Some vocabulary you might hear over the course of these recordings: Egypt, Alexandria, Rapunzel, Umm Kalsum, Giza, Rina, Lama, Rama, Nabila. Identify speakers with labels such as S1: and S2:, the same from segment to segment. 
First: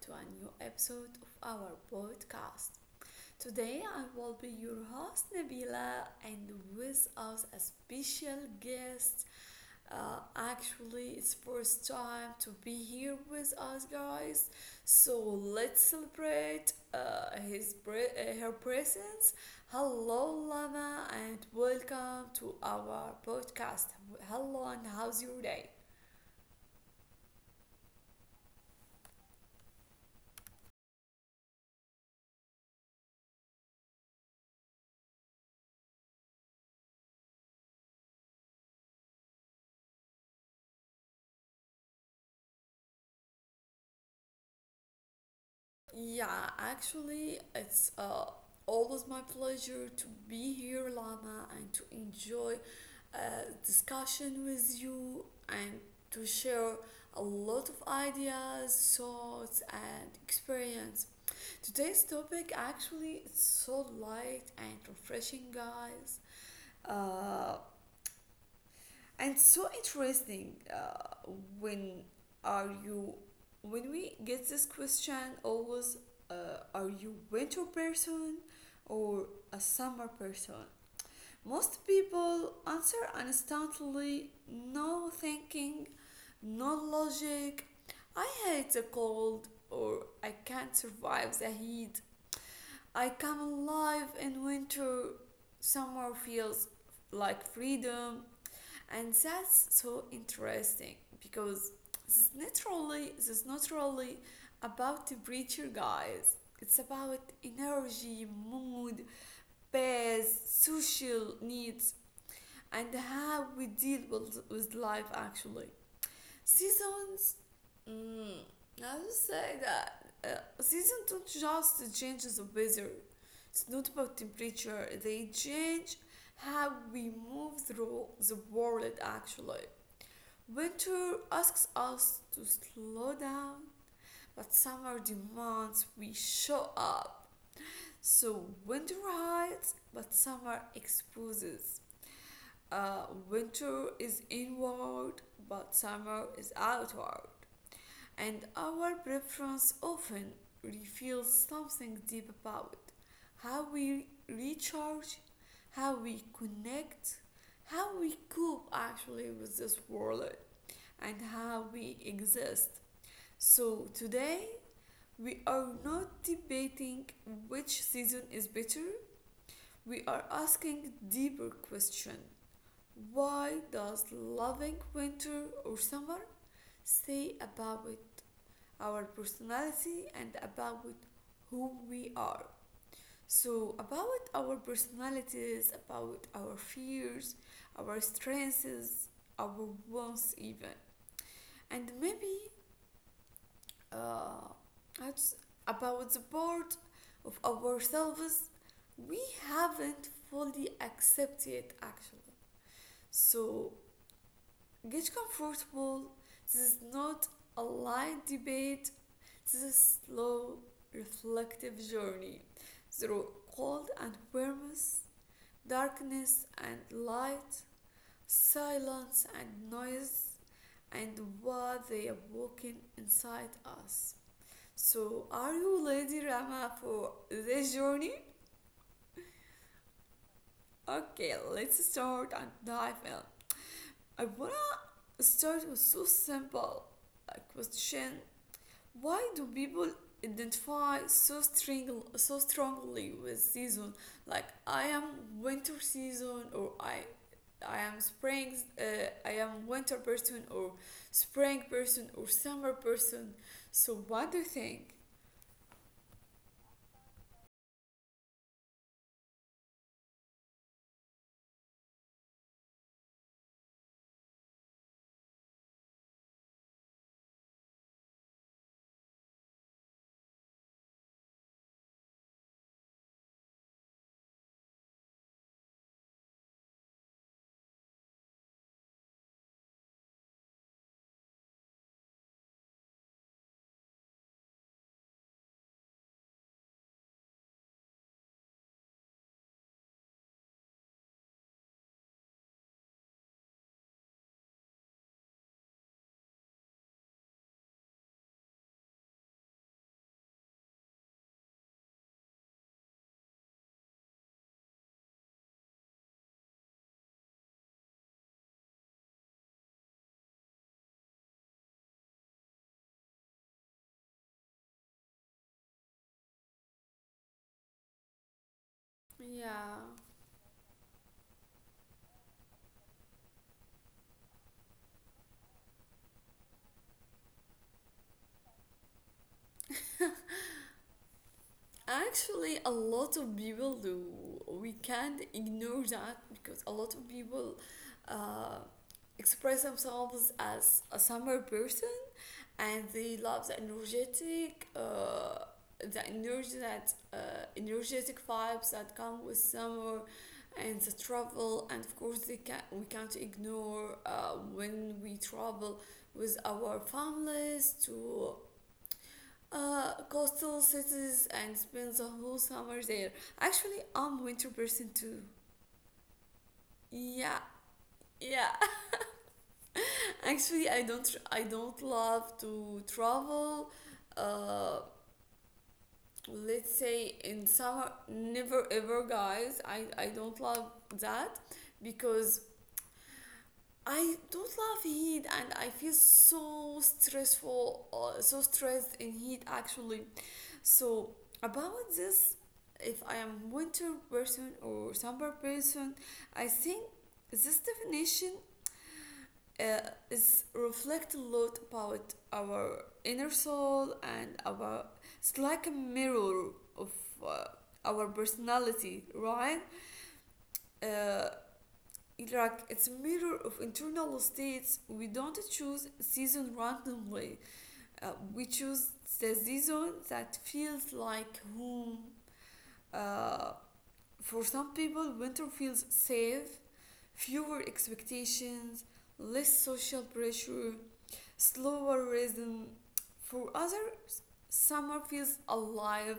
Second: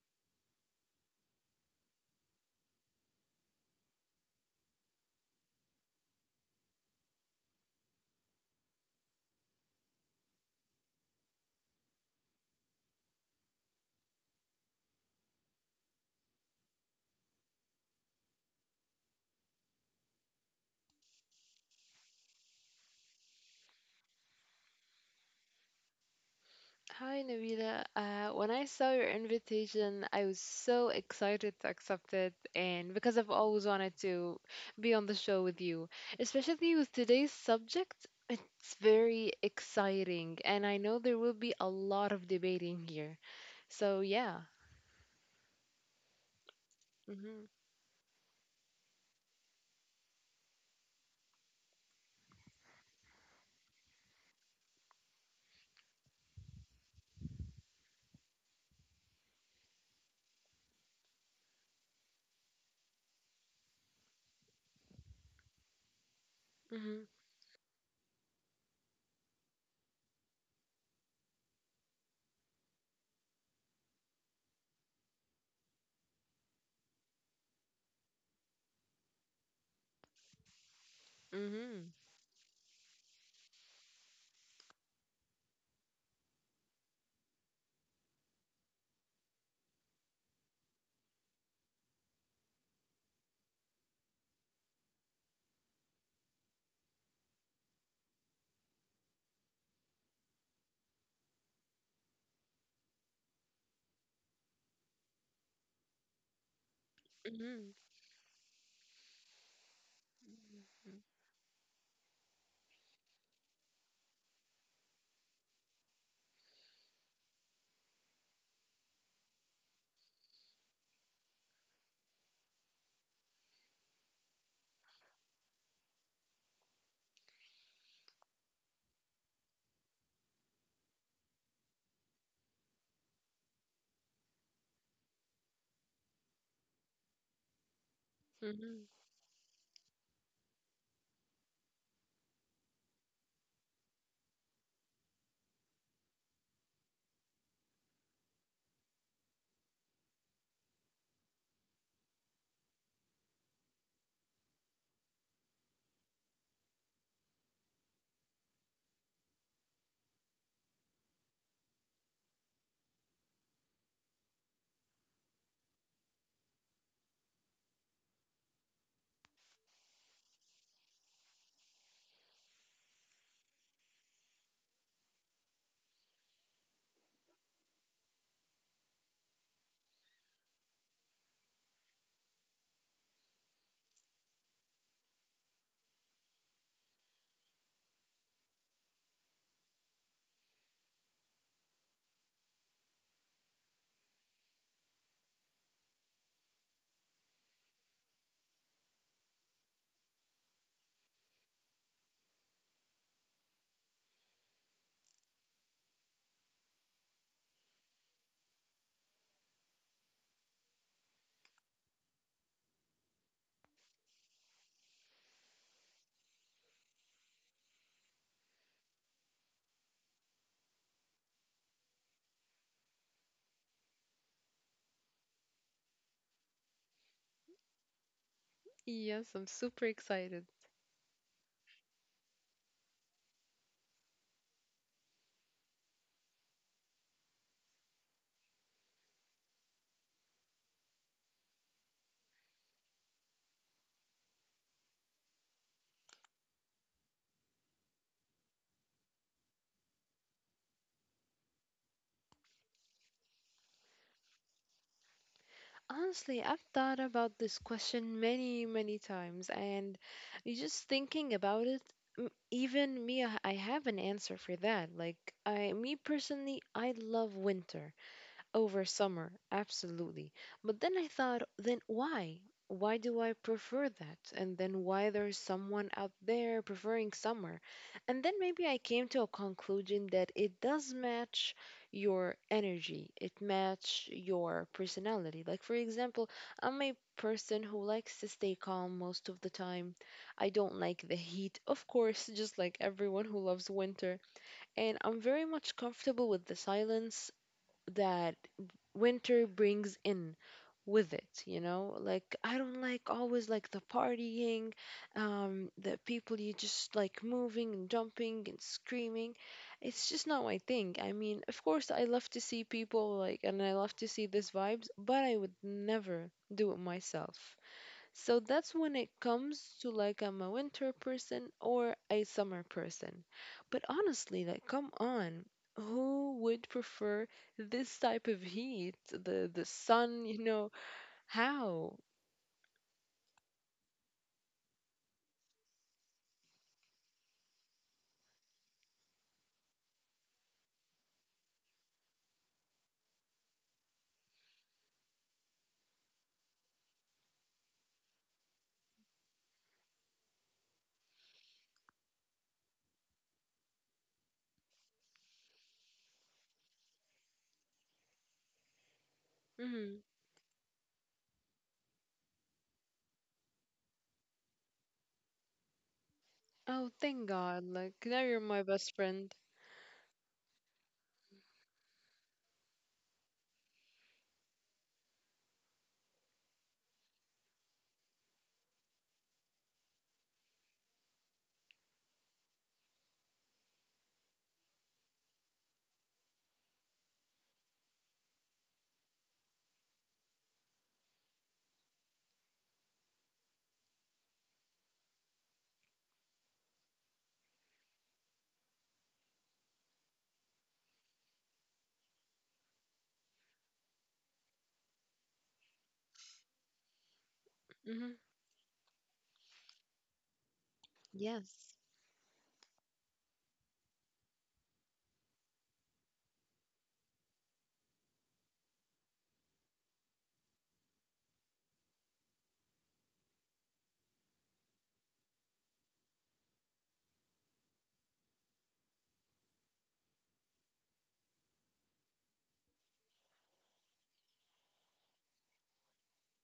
S1: to a new episode of our podcast. Today, I will be your host, Nabila, and with us a special guest. Actually, it's first time to be here with us, guys. So let's celebrate her presence. Hello, Lama, and welcome to our podcast. Hello, and how's your day?
S2: Hi, Nabila. When I saw your invitation, I was so excited to accept it, and because I've always wanted to be on the show with you, especially with today's subject, it's very exciting, and I know there will be a lot of debating here. So, yeah.
S1: Yeah, actually,
S2: Mm-hmm.
S1: it's always my pleasure to be here, Lama, and to enjoy uh, discussion with you and to share a lot of ideas, thoughts, and experience. Today's topic actually is so light and refreshing, guys.
S2: Mm-hmm.
S1: Uh, and so interesting when are you when we get this question always, are you winter person or a summer person? Most
S2: Mm-hmm.
S1: people answer instantly, no thinking, no logic. I hate the cold, or I can't survive the heat. I come alive in winter. Summer feels like freedom. And that's so interesting because this naturally, this is not really about temperature, guys, it's about
S2: Mm-hmm.
S1: energy, mood, pace, social needs, and how we deal with life actually, seasons. mm, I would say that seasons don't just change the weather, it's not about temperature. They change how we move through the world actually. Winter asks us to slow down, but summer demands we show up. So
S2: Mm-hmm.
S1: winter hides, but summer exposes. Winter is inward, but summer is outward. And our preference often reveals something deep about how we recharge, how we connect, how we cope actually with this world, and how we exist. So, today we are not debating which season is better, we are asking deeper question. Why does loving winter or summer say about our personality and about who we are? So, about our personalities, about our fears, our strengths, our wants, even. And maybe uh, it's about the part of ourselves we haven't fully accepted actually. So get comfortable. This is not a light debate. This is a slow, reflective journey through cold and warmth, darkness and light, silence and noise, and what they awaken inside us. So, are you ready, Rama, for this journey?
S2: Yes, I'm super excited.
S1: Okay, let's start and dive in. I wanna start with so simple a question. Why do people identify so strongly with season? Like I am winter season, or I am spring. I am winter person, or spring person, or summer person. So, what do you think?
S2: Honestly, I've thought about this question many, many times, and you just thinking about it, even me, I have an answer for that. Like, me personally, I love winter over summer absolutely. But then I thought, then why do I prefer that, and then why there's someone out there preferring summer? And then maybe I came to a conclusion that it does match your energy, it match your personality. Like, for example, I'm a person who likes to stay calm most of the time. I don't like the heat of course, just like everyone who loves winter. And I'm very much comfortable with the silence that winter brings in with it. Like, I don't like always like the partying, the people, you just like moving and jumping and screaming. It's just not my thing. I mean, of course, I love to see people like, and I love to see this vibes, but I would never do it myself. So that's when it comes
S1: Yeah,
S2: to like I'm a winter person or a summer person. But honestly, like, come on, who would prefer this type of heat? The sun, you know, how?
S1: actually, a lot of people do. We can't ignore that because a lot of people uh, express themselves as a summer person and they love the energy that energetic vibes that come with summer and the travel. And of course, they can we can't ignore when we travel with our families to
S2: Hmm.
S1: coastal cities and spends a whole summer there. Actually, I'm winter person too.
S2: Oh, thank
S1: Yeah,
S2: God. Like now you're
S1: yeah.
S2: my best friend.
S1: Actually, I don't love to travel. Uh, let's say in summer, never ever, guys. I don't love that because I don't love heat and I feel so stressful, so stressed in heat actually. So about this, if I am winter person or summer person, I think this definition is reflect a lot about our inner soul and our. It's like a mirror of uh,
S2: Hmm.
S1: our personality, right? Uh,
S2: Yes.
S1: it's a mirror of internal states. We don't choose season randomly. We choose the season that feels like home. uh, For some people, winter feels safe, fewer expectations, less social pressure, slower rhythm. For others, summer feels alive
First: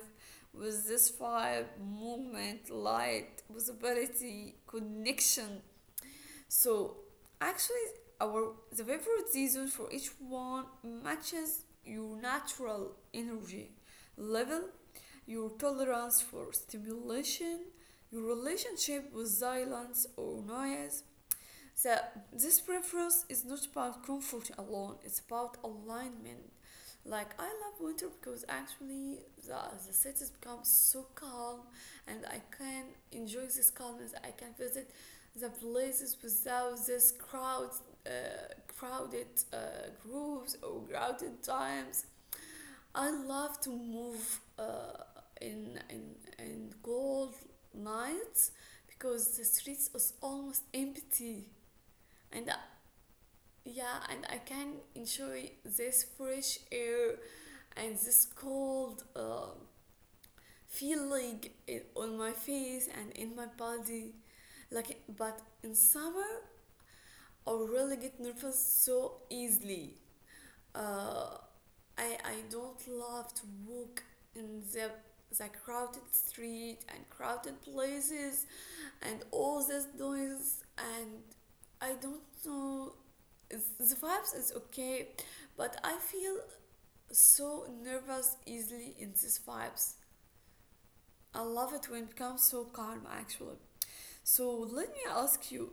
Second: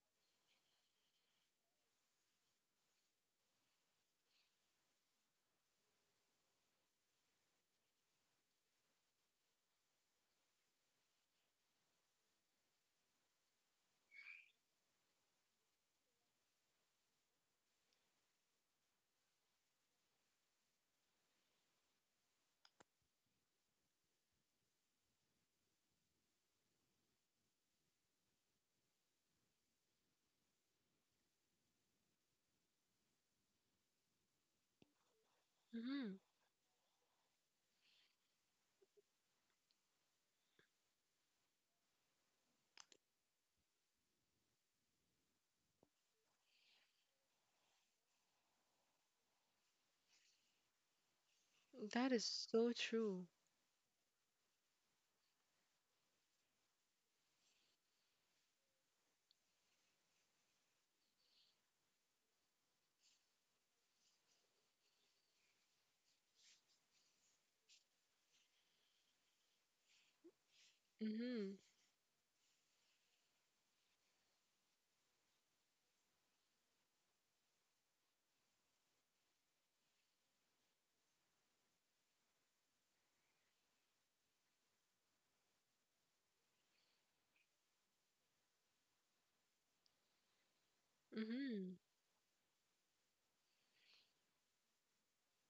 S1: with this vibe, movement, light, visibility, connection. So actually, our the favorite season for each one matches your natural energy level, your tolerance for stimulation, your relationship with silence or noise. So, this preference is not about comfort alone, it's about alignment. Like, I love winter because actually the, the cities become so calm and I can enjoy this calmness. I can visit the places
S2: Hmm.
S1: without this crowd, uh, crowded groups or crowded times. I love to move in cold nights because the streets is almost empty,
S2: That is
S1: and
S2: so true.
S1: yeah, and I can enjoy this fresh air and this cold feeling on my face and in my body. Like but in summer I really get nervous so easily. uh,
S2: Hmm.
S1: I don't love to walk in the crowded street and crowded places and all this noise, and I don't know, the vibes is okay, but I feel so nervous easily in these vibes. I love it
S2: Hmm.
S1: when it becomes so calm actually. So let me ask you,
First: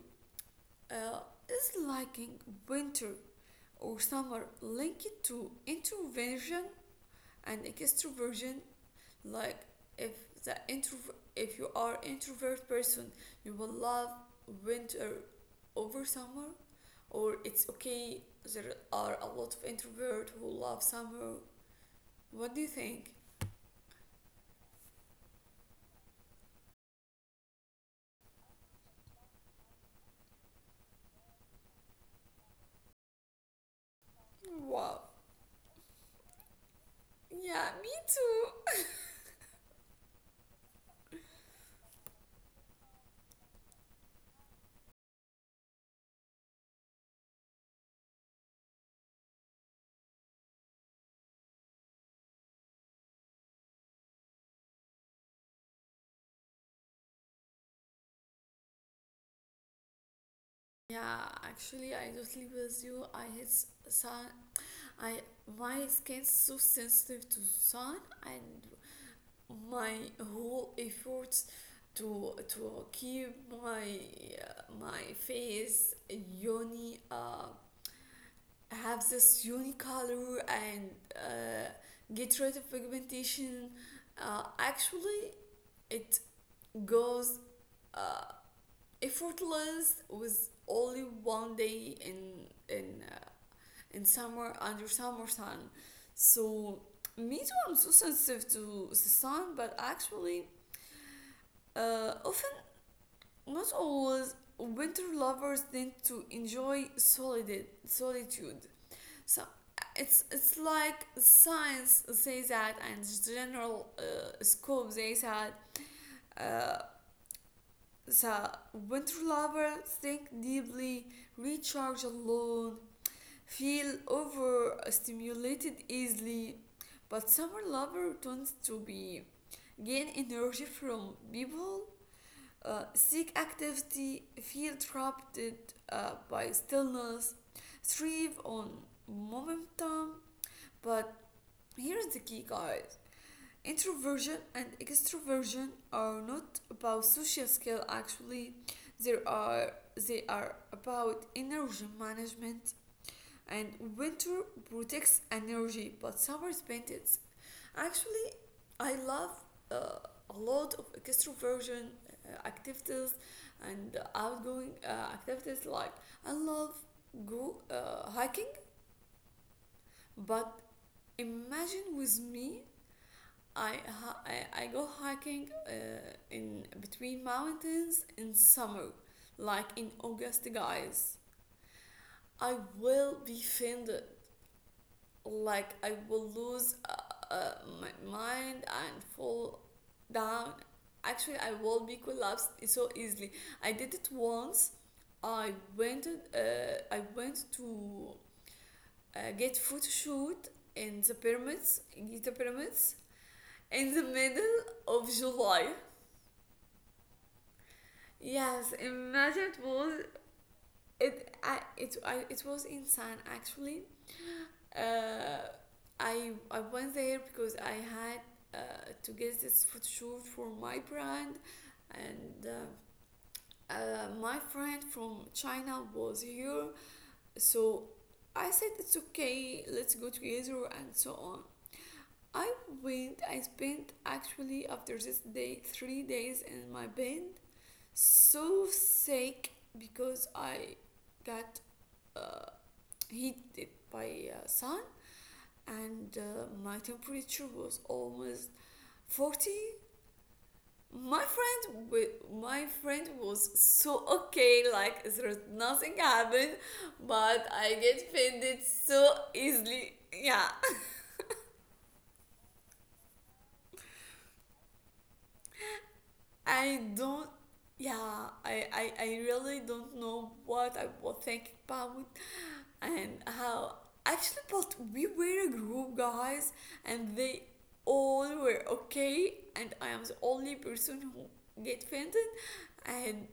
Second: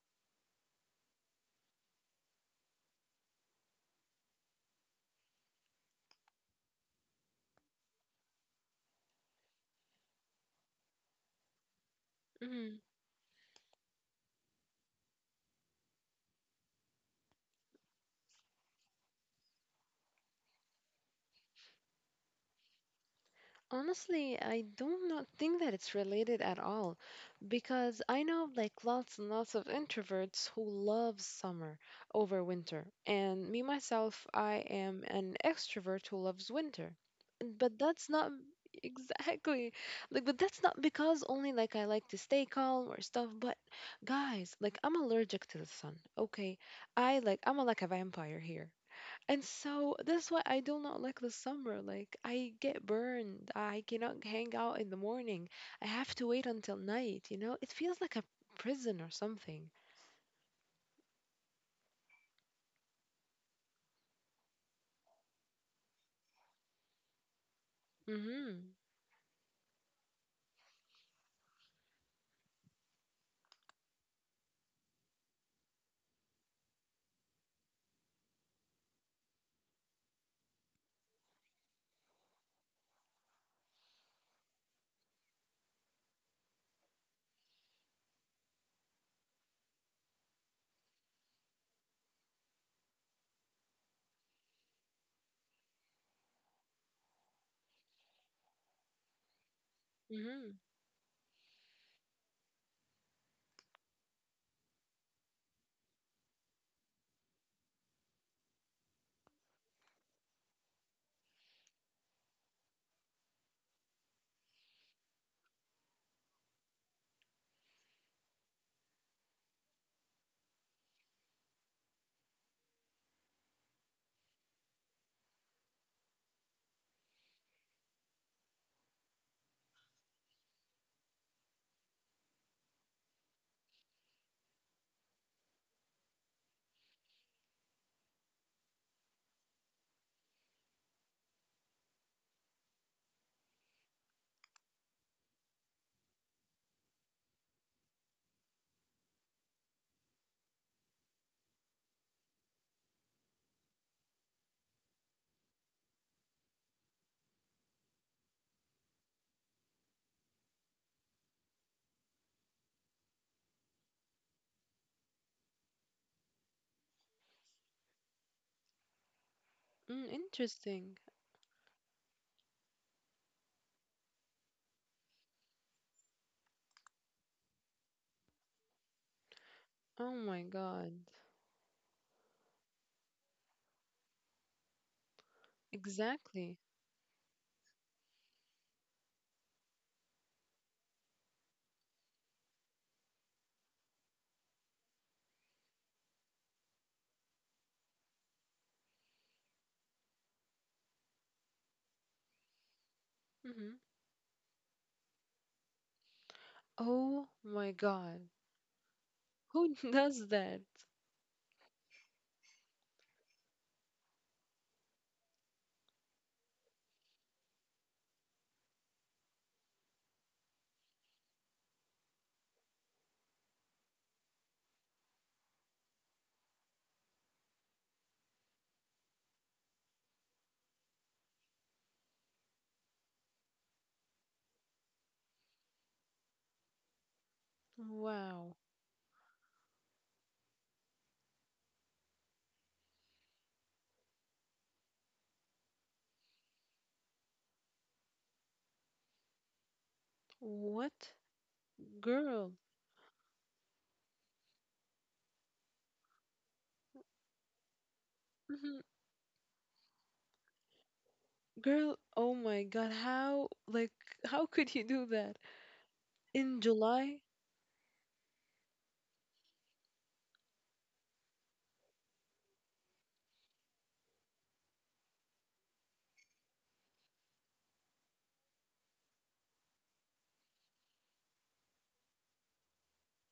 S1: uh, is liking winter or summer linked to introversion and extroversion? Like if the introvert if you are introvert
S2: Hmm.
S1: person, you will love winter over summer, or it's okay, there are a lot of introvert who love summer? What do you think?
S2: Honestly, I do not think that it's related at all, because I know like lots and lots of introverts who love summer over winter. And me myself, I
S1: Wow,
S2: am an extrovert who loves winter.
S1: yeah,
S2: But
S1: me
S2: that's not
S1: too.
S2: exactly like, but that's not because only like I like to stay calm or stuff, but guys, like, I'm allergic to the sun. Okay. I like I'm like a vampire here. And so that's why I do not like the summer. Like I get burned. I cannot hang out in the morning. I have to wait until night, you know? It feels like a prison or something.
S1: Yeah, actually I totally with you, I hate sun. I My skin's so sensitive to sun, and
S2: Mhm.
S1: my whole efforts to keep my my face uni have this uni color and get rid of pigmentation, actually it goes uh, effortless with only one day in summer under summer sun. So me too, I'm so sensitive to the sun. But actually
S2: Mhm.
S1: often, not always, winter lovers tend to enjoy solid solitude. So it's like science says that, and general scope they said. Uh, so winter lovers think deeply, recharge alone, feel overstimulated easily, but summer lover tends to be, gain energy from people, seek activity, feel interrupted by stillness, thrive on momentum. But here is the key, guys, introversion and extroversion are not about social skill actually, there are they are about energy management. And winter protects energy, but summer spends it. Actually, I love uh, a lot of extroversion activities and outgoing activities. Like I love go hiking,
S2: Mm,
S1: but
S2: interesting.
S1: imagine with me, I go hiking in between mountains in summer, like in
S2: Oh my
S1: August,
S2: God.
S1: guys. I will be offended. Like I will
S2: Exactly.
S1: lose uh, my mind and fall down. Actually, I will be collapsed so easily. I did it once. I went. Uh, I went to get photo shoot in the pyramids, in Giza pyramids,
S2: Mhm.
S1: in the middle of July.
S2: Oh my God.
S1: Yes, imagine
S2: Who does that?
S1: it was insane actually. Uh, I went there because I had to get this photo shoot for my brand, and my friend from China was here, so I said it's okay, let's go together and so on. I went. I spent actually after this day 3 days in my bed,
S2: Wow.
S1: so sick because I got uh, heated by sun, and my temperature was almost 40.
S2: What?
S1: my friend
S2: Girl.
S1: my friend was so okay, like there's nothing happened, but I get offended
S2: Mhm.
S1: so easily. Yeah.
S2: Girl, oh my God. How like how could you do that? In
S1: i
S2: July?
S1: don't I really don't know what I was thinking about and how actually. But we were a group, guys, and they all were okay, and I am the only person who get offended. And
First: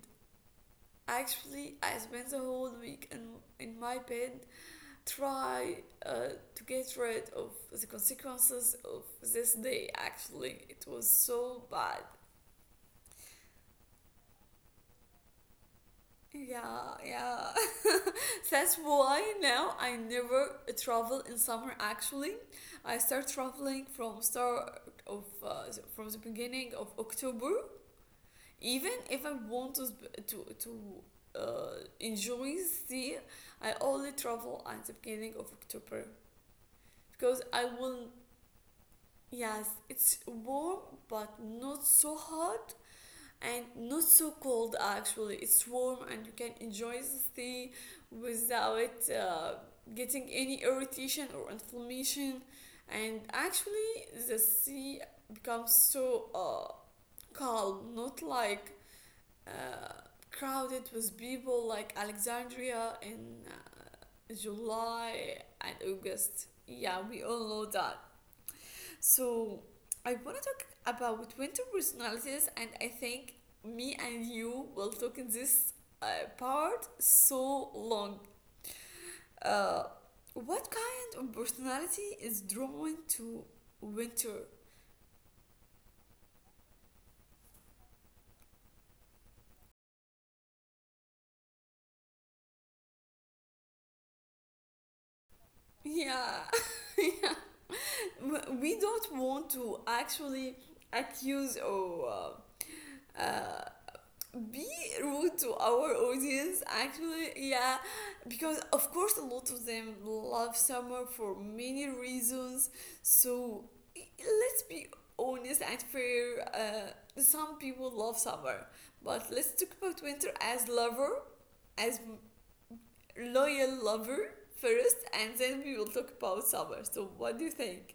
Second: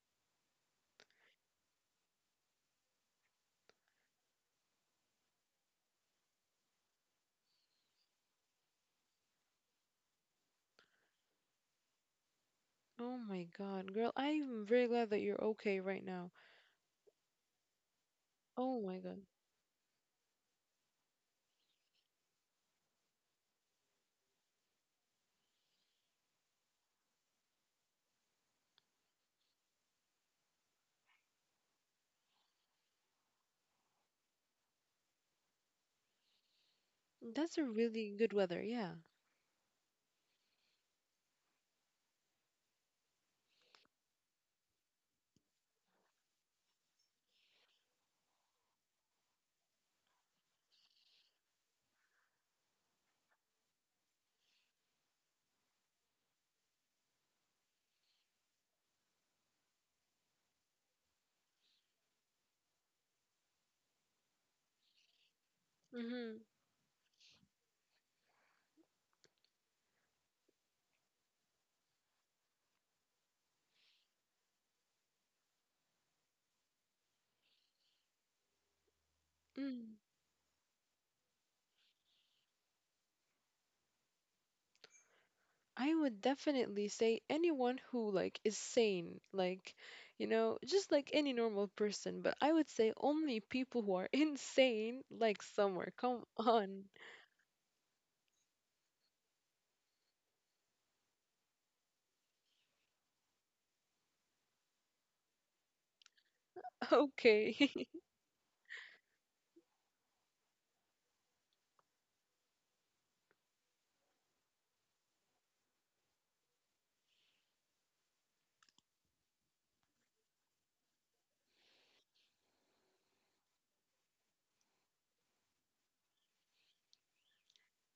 S1: actually I spent the whole week in my bed, try uh, to get rid of the consequences of this day. Actually it was so bad.
S2: Oh my God, girl, I'm very glad that you're okay right now.
S1: Yeah, yeah. That's
S2: Oh my God.
S1: why now I never travel in summer actually. I start traveling from start of from the beginning of October, even if I want to uh, enjoy sea, I only travel at the beginning of October
S2: That's a
S1: because I
S2: really
S1: will.
S2: good weather, yeah.
S1: Yes, it's warm but not so hot and not so cold. Actually, it's warm and you can enjoy the sea without getting any irritation or inflammation. And actually, the sea becomes so calm, not like uh, crowded with people like Alexandria in July and
S2: Mm-hmm.
S1: August. Yeah, we all know that. So I want to talk about winter personalities, and I think me and you will talk in this uh, part so long. Uh,
S2: Mm.
S1: what kind of personality is drawn to winter?
S2: I would definitely say anyone who like is sane, like, you know, just like any normal person, but I would say only people who are insane, like summer. Come
S1: Yeah,
S2: on.
S1: we don't want to actually accuse or uh, uh, be rude to our audience actually, yeah,
S2: Okay.
S1: because of course a lot of them love summer for many reasons. So let's be honest and fair, some people love summer, but let's talk about winter as lover, as loyal lover first, and then we will talk about summer. So what do you think?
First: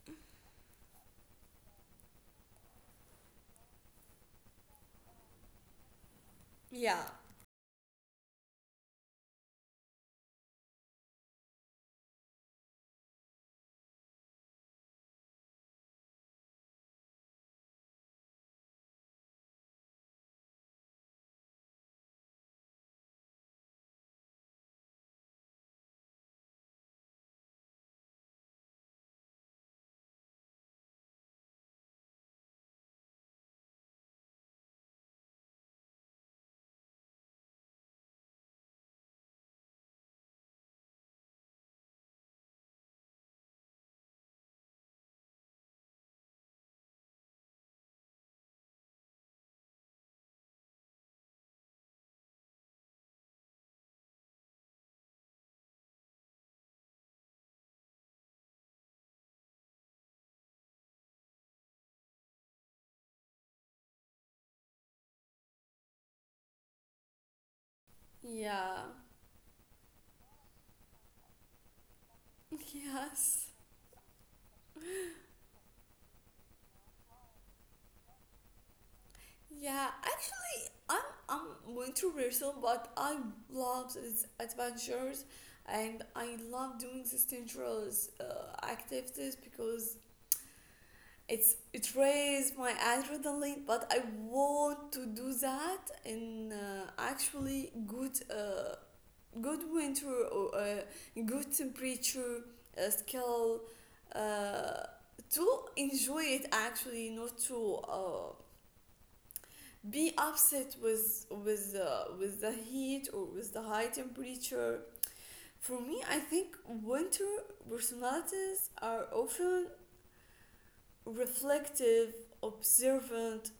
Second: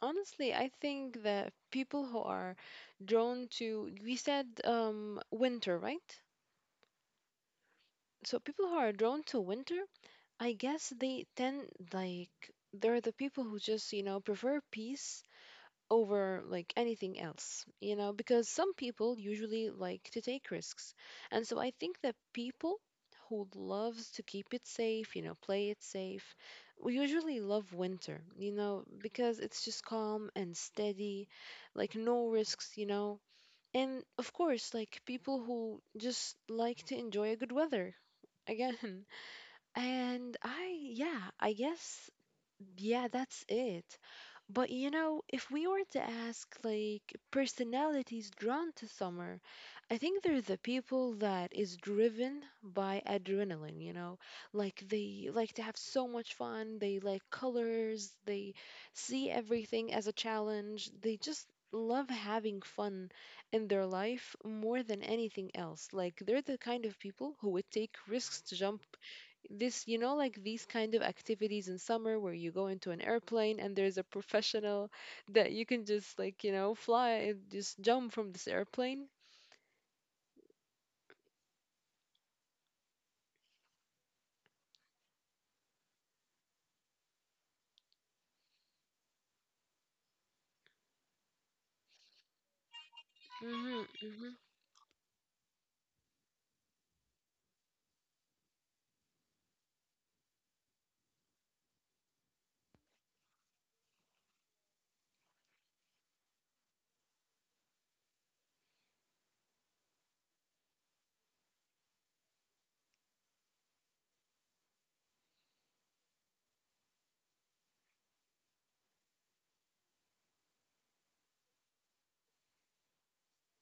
S2: Honestly, I think that people who are drawn to, we said winter, right?
S1: Yeah,
S2: So people who are drawn to winter, I guess they tend, like, they're the people who just, you know, prefer peace over like anything else, you know, because some people usually like to take risks. And so I think that people who loves to keep it safe, you know, play it safe, we usually love winter, you know, because it's just calm and steady, like no risks, you know. And of course, like people who just like to enjoy a good weather again. And I, yeah, I guess, yeah, that's it. But you know, if we were to ask like personalities drawn to summer, I think they're the people that is driven by adrenaline, you know? Like they like to have so much fun, they like colors, they see everything as a challenge. They just love having fun in their life more than anything else. Like they're the kind of people who would take risks to jump
S1: yeah.
S2: this, you know, like these kind of activities in summer where you go into an
S1: Yes.
S2: airplane and there's a professional that you can just like, you know, fly and just jump from this airplane.
S1: Yeah, I I'm I'm an person, but I love these adventures, and I love doing these dangerous activities because it raises my adrenaline. But I
S2: Mhm.
S1: want to do that in actually good good winter or good temperature scale. Uh, to enjoy it actually, not to be upset with the heat or with the high temperature. For me, I think winter personalities are often reflective, observant,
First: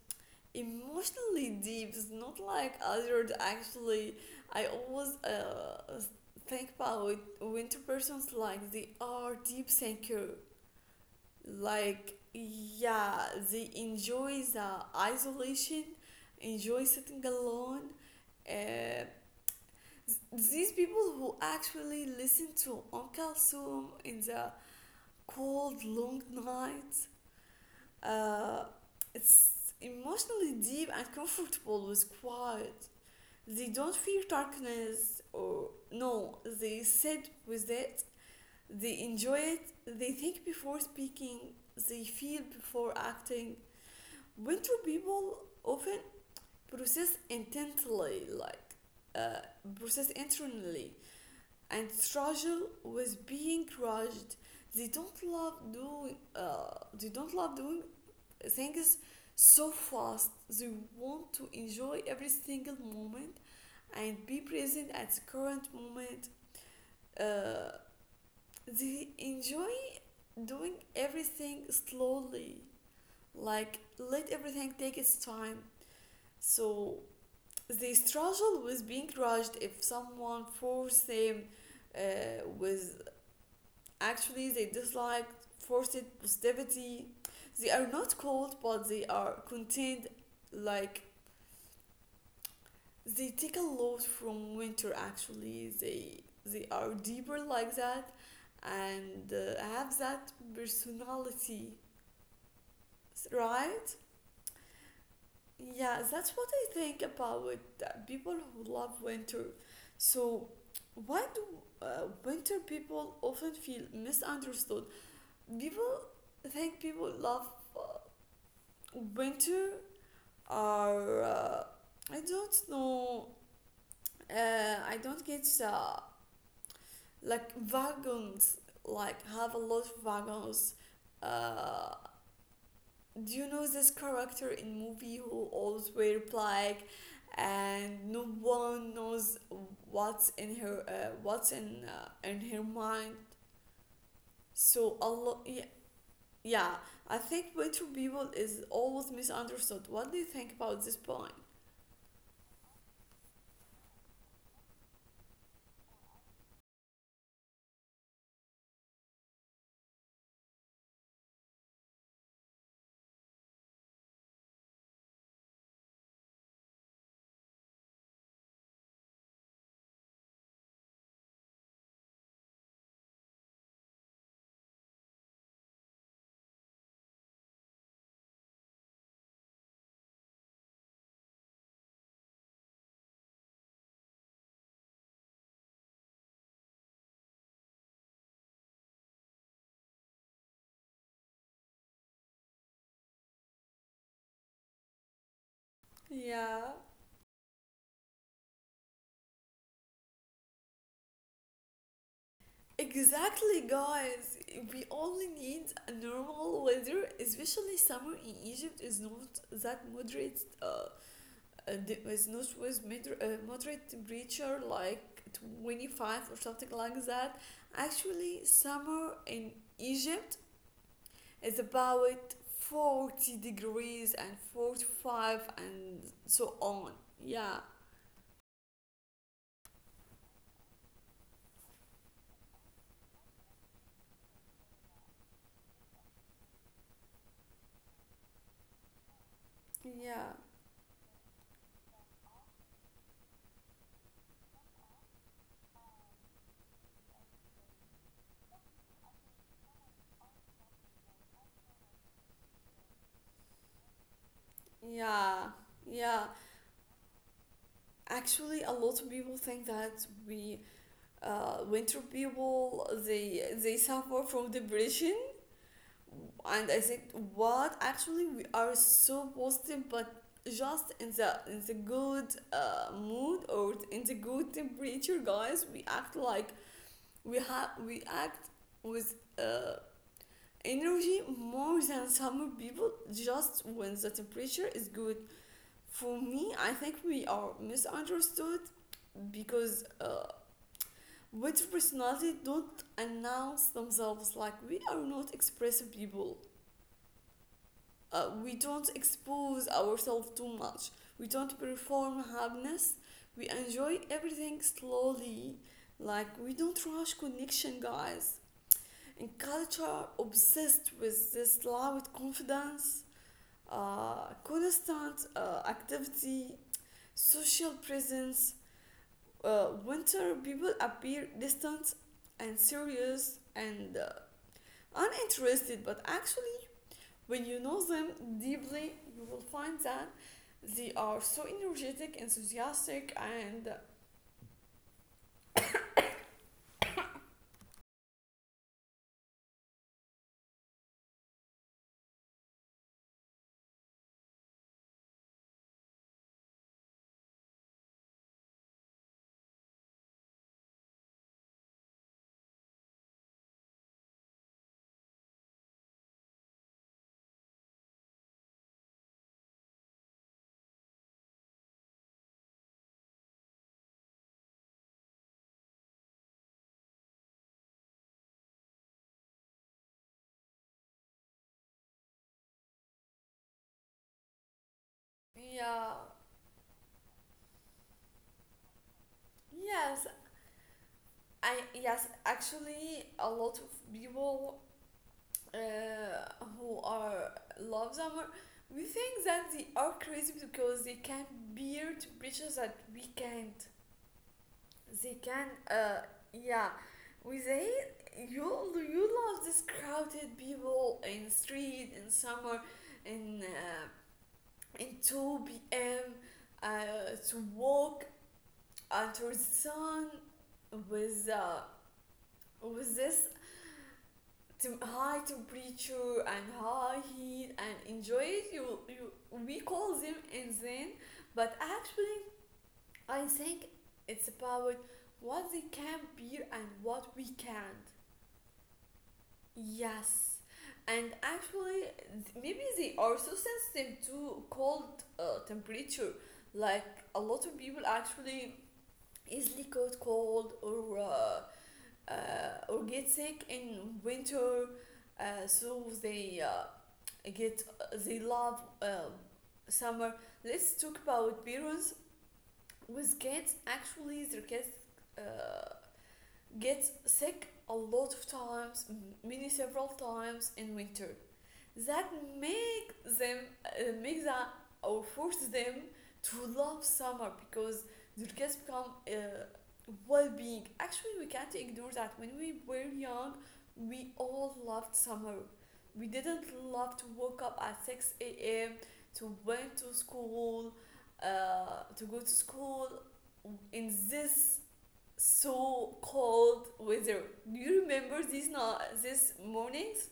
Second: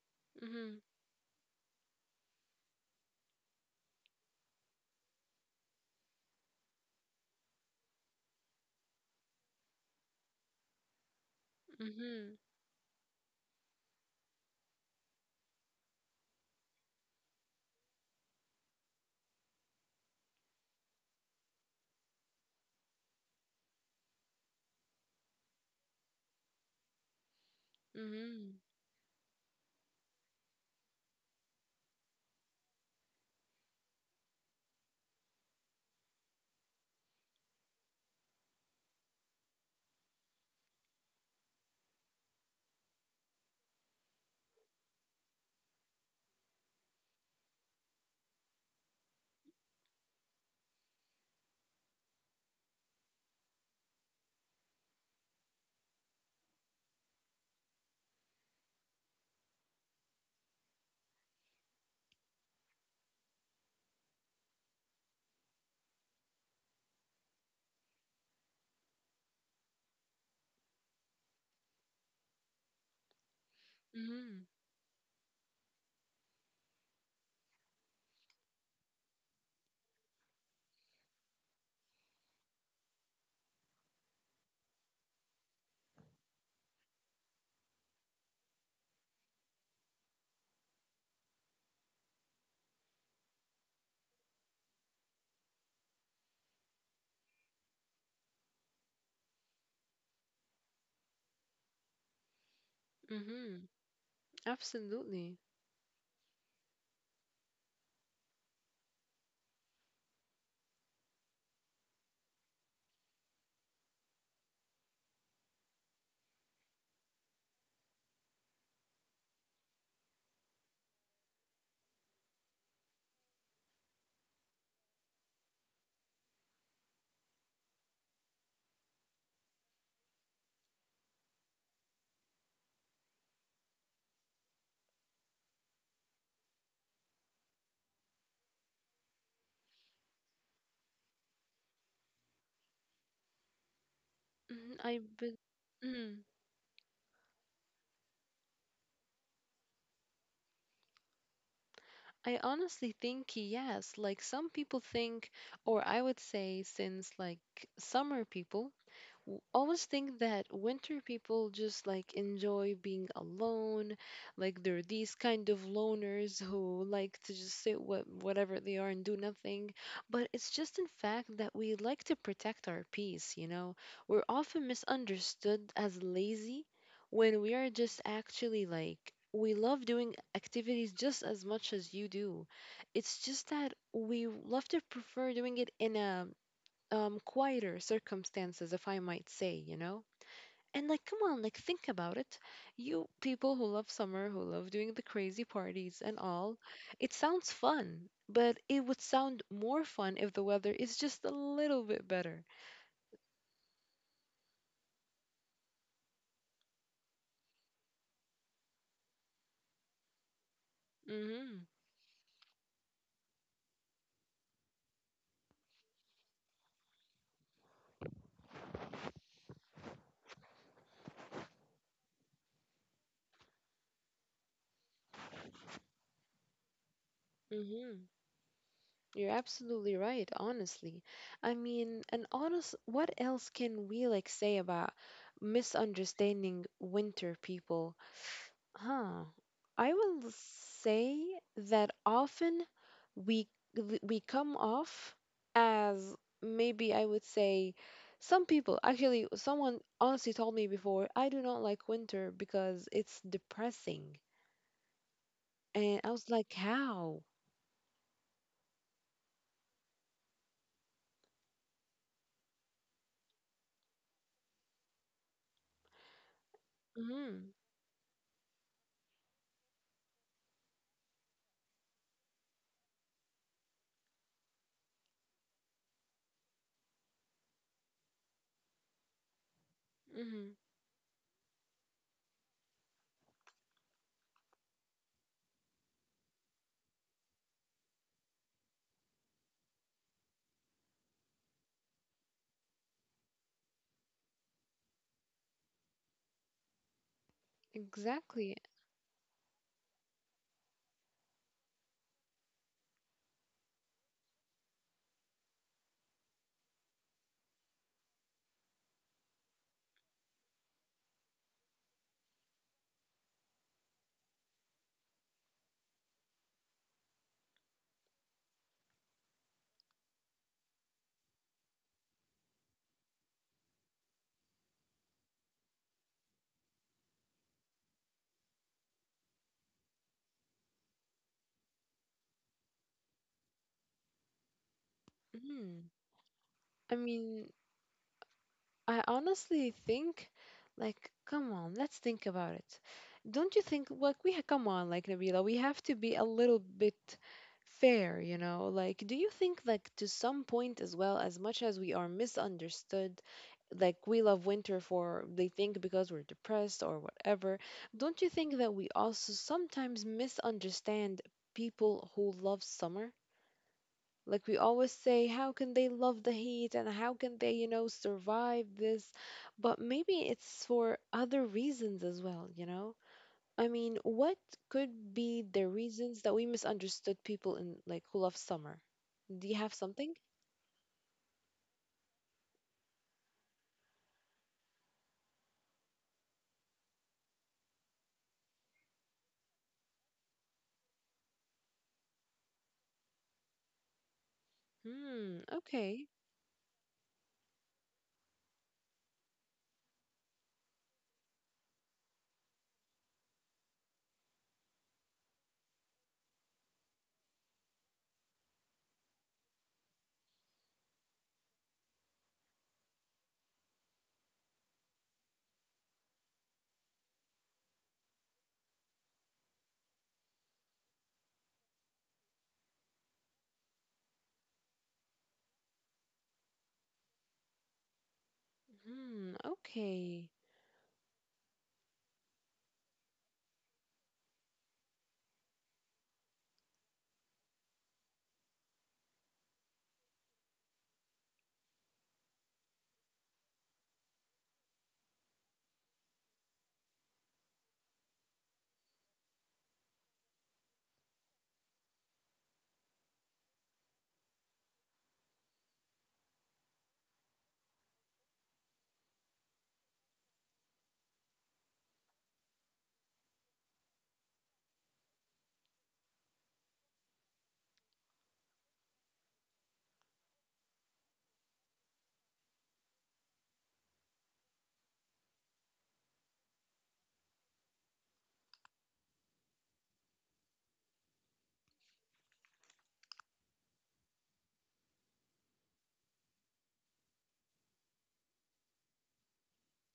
S2: Mhm.
S1: emotionally deep. It's not like others. Actually, I always think about winter persons like they are deep thinker. Like,
S2: Mhm.
S1: yeah, they enjoy the isolation, enjoy sitting alone. Uh, these people who actually listen to Kalsum in the cold, long nights,
S2: Mhm. Mhm.
S1: uh, it's emotionally deep and comfortable with quiet. They don't fear darkness or no, they sit with it, they enjoy it, they think before speaking, they feel before acting. Winter people often process intently, uh, process internally, and struggle with being crushed. They don't love doing. They don't love doing things so fast. They want to enjoy every single moment and be present at the current moment. Uh, they enjoy doing everything slowly, like
S2: Mhm.
S1: let everything take its time. So they struggle with being judged if someone forced them, with actually they dislike forced positivity. They are not cold but they are contained, like they take a lot from winter. Actually, they are deeper like that and have that personality,
S2: Mhm.
S1: right.
S2: Absolutely.
S1: Yeah, that's what I think about people who love winter. So, why do uh, winter people often feel misunderstood? People think people love uh, winter are I don't know. I don't get like wagons, like have a lot of wagons. Uh, do you know this character in movie who always wear black and no one knows what's in in her mind?
S2: Mhm.
S1: So a lot, yeah,
S2: Mm.
S1: yeah. I think winter people is always misunderstood. What do you think about this point?
S2: I honestly think yes. Like some people think, or I would say, since like summer people, always think that winter people just like enjoy being alone. Like they're these kind of loners who like to just sit what whatever they are and do nothing. But it's just in fact that we like to protect our peace, you know. We're often misunderstood as lazy when we are just actually like we love doing activities just as much as you do. It's just that we love to prefer doing it in a quieter circumstances, if I might say, you know? And like, come on, like, think about it. You people who love summer, who love doing the crazy parties and all,
S1: Yeah,
S2: it sounds fun, but it would sound more fun if the weather is just a little bit better.
S1: exactly, guys. We only need a normal weather, especially summer in Egypt is not that moderate.
S2: Mm-hmm.
S1: It was not was moder- Moderate temperature like 25 or something like that. Actually, summer in Egypt is about 40 degrees and 45 and so on. Yeah.
S2: Mm-hmm. You're absolutely right, honestly. I mean, and honest, what else can we like say about misunderstanding winter people? Huh. I
S1: Yeah,
S2: will say that often we we come off as, maybe I would say, some people actually, someone honestly told me before, I do not like winter because it's depressing.
S1: yeah,
S2: And I
S1: yeah,
S2: was like, how?
S1: actually a lot of people think that we, winter people, they suffer from depression. And I said,
S2: Mhm.
S1: "What? Actually, we are so positive, but just in the good mood or in the good temperature, guys. We act like we have, we act with
S2: Mhm.
S1: energy more than some people. Just when the temperature is good. For me, I think we are misunderstood because." With personality don't announce themselves, like we are not expressive people. We
S2: Exactly.
S1: don't expose ourselves too much. We don't perform happiness. We enjoy everything slowly. Like, we don't rush connection, guys. And culture obsessed with this loud confidence, constant activity, social presence. Winter people appear distant and serious and uninterested, but actually when you know them deeply, you will find that they are so energetic, enthusiastic, and
S2: Mhm. I mean, I honestly think, like, come on, let's think about it. Don't you think, like, come on, like, Nabila, we have to be a little bit fair, you know? Like, do you think, like, to some point as well, as much as we are misunderstood, like, we love winter for, they think because we're depressed or whatever, don't you think that we also sometimes misunderstand people who love summer? Like we always say, how can they love the heat, and how can they, you know, survive this? But maybe it's for other reasons as well, you know? I mean, what could be the
S1: yeah.
S2: reasons that we misunderstood people in like who love summer? Do you have
S1: Yes,
S2: something?
S1: I yes, actually, a lot of people who are love summer, we think that they are crazy because they can bear temperatures that we can't. They
S2: Hmm,
S1: can,
S2: okay.
S1: yeah, we say, you, love this crowded people in street in summer in and 2 p.m. To walk under the sun with this high temperature and high heat and enjoy it. You We call them insane, but actually I think it's about what they can bear and what we can't.
S2: Hmm,
S1: Yes.
S2: okay.
S1: And actually, maybe they are so sensitive to cold temperature. Like, a lot of people actually easily caught cold uh, or get sick in winter, so they get, they love, summer. Let's talk about parents with kids. Actually, their kids uh, get sick a lot of times, many several times in winter, that make them, make that or force them to love summer because their kids become well-being. Actually, we can't ignore that when we were young we all loved summer. We didn't love to wake up at 6 a.m. to went to school, to go to school in this so cold weather. Do you remember these, not these mornings?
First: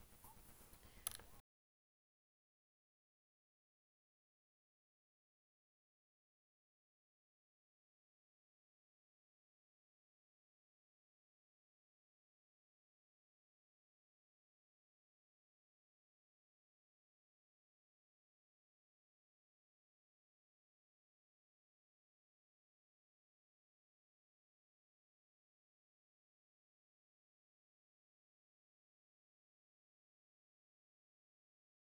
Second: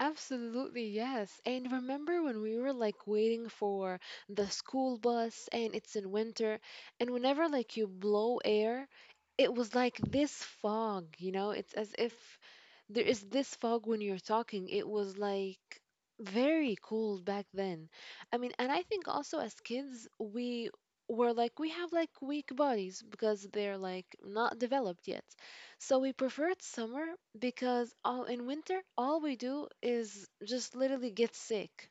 S2: Absolutely, yes. And remember when we were like waiting for the school bus and it's in winter, and whenever like you blow air, it was like this fog, you know? It's as if there is this fog when you're talking. It was like very cold back then. I mean, and I think also as kids, we were like, we have like weak bodies because they're like not developed yet. So we preferred summer because all in winter all we do is just literally get sick.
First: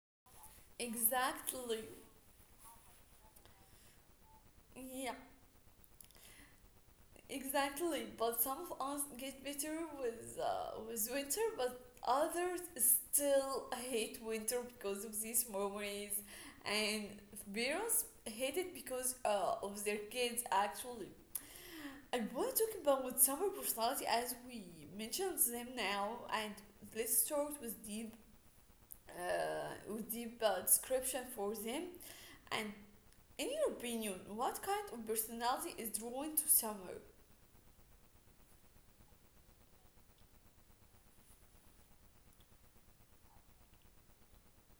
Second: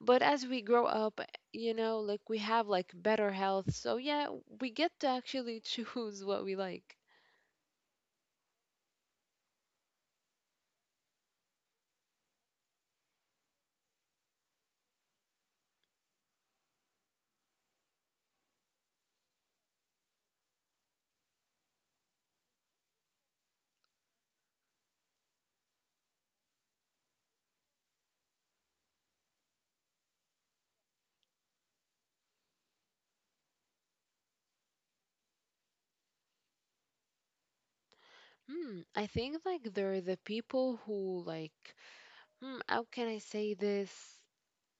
S2: But as we grow up, you
S1: Exactly.
S2: know, like we have like better health. So yeah, we get to
S1: Yeah,
S2: actually choose what we like.
S1: exactly. But some of us get better with winter, but others still hate winter because of these memories, and parents hate it because of their kids. Actually, I want to talk about summer personality as we mentioned them now, and let's start with deep description for them. And in your opinion, what kind of personality is drawn to summer?
S2: Hmm, I think like they're the people who like, hmm, how can I say this?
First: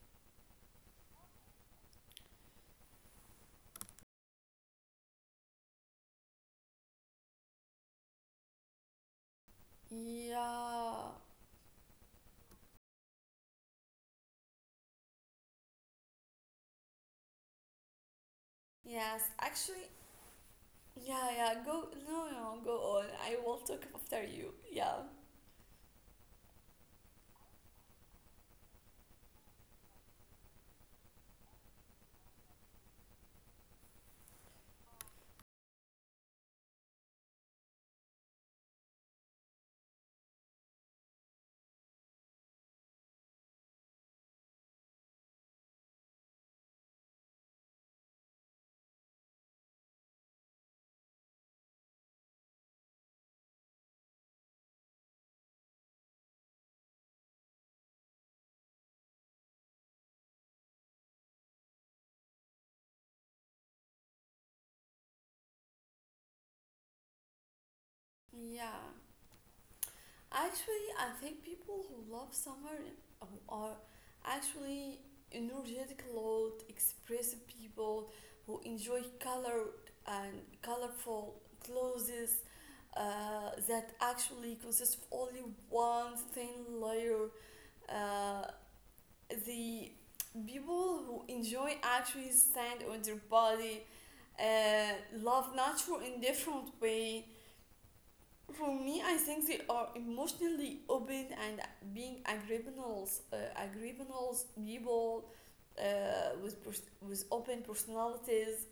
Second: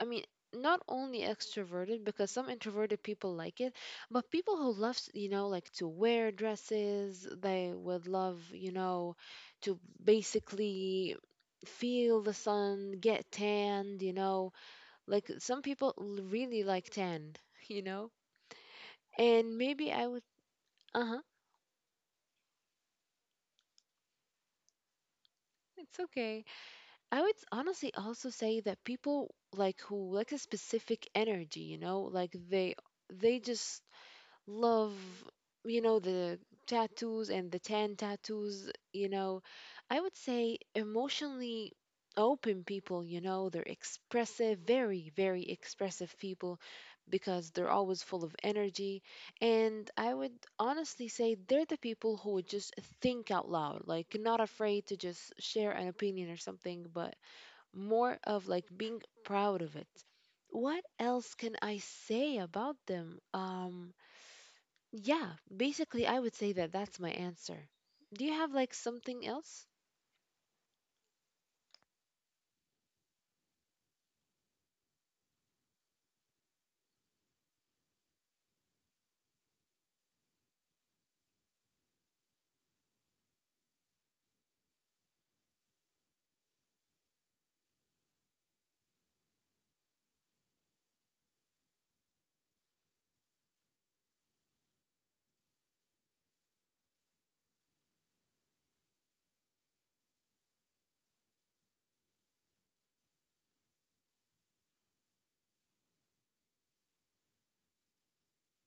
S2: I mean, not only extroverted because some introverted people like it, but people who love, you know, like to wear dresses, they would love, you know, to basically
S1: Yeah.
S2: feel the sun, get tanned, you know. Like some people really like tan, you know.
S1: Yes.
S2: And maybe
S1: Actually,
S2: I would, uh-huh,
S1: yeah, yeah. Go. No, no, no. Go on. I will talk after you. Yeah.
S2: it's okay. I would honestly also say that people like who like a specific energy, you know, like they just love, you know, the tattoos and the tan tattoos, you know. I would say emotionally open people, you know, they're expressive, very, very expressive people because they're always full of energy. And I would honestly say they're the people who would just think out loud, like not afraid to just share an opinion or something, but more of like being proud of it. What else can I say about them? Yeah, basically, I would say that that's my answer. Do you have like
S1: Yeah,
S2: something else?
S1: actually, I think people who love summer are actually energetic, loud, expressive people who enjoy color and colorful clothes, that actually consist of only one thin layer. uh, the people who enjoy actually stand on their body, uh, love nature in different way. For me, I think they are emotionally open and being agreeables people uh, with open personalities.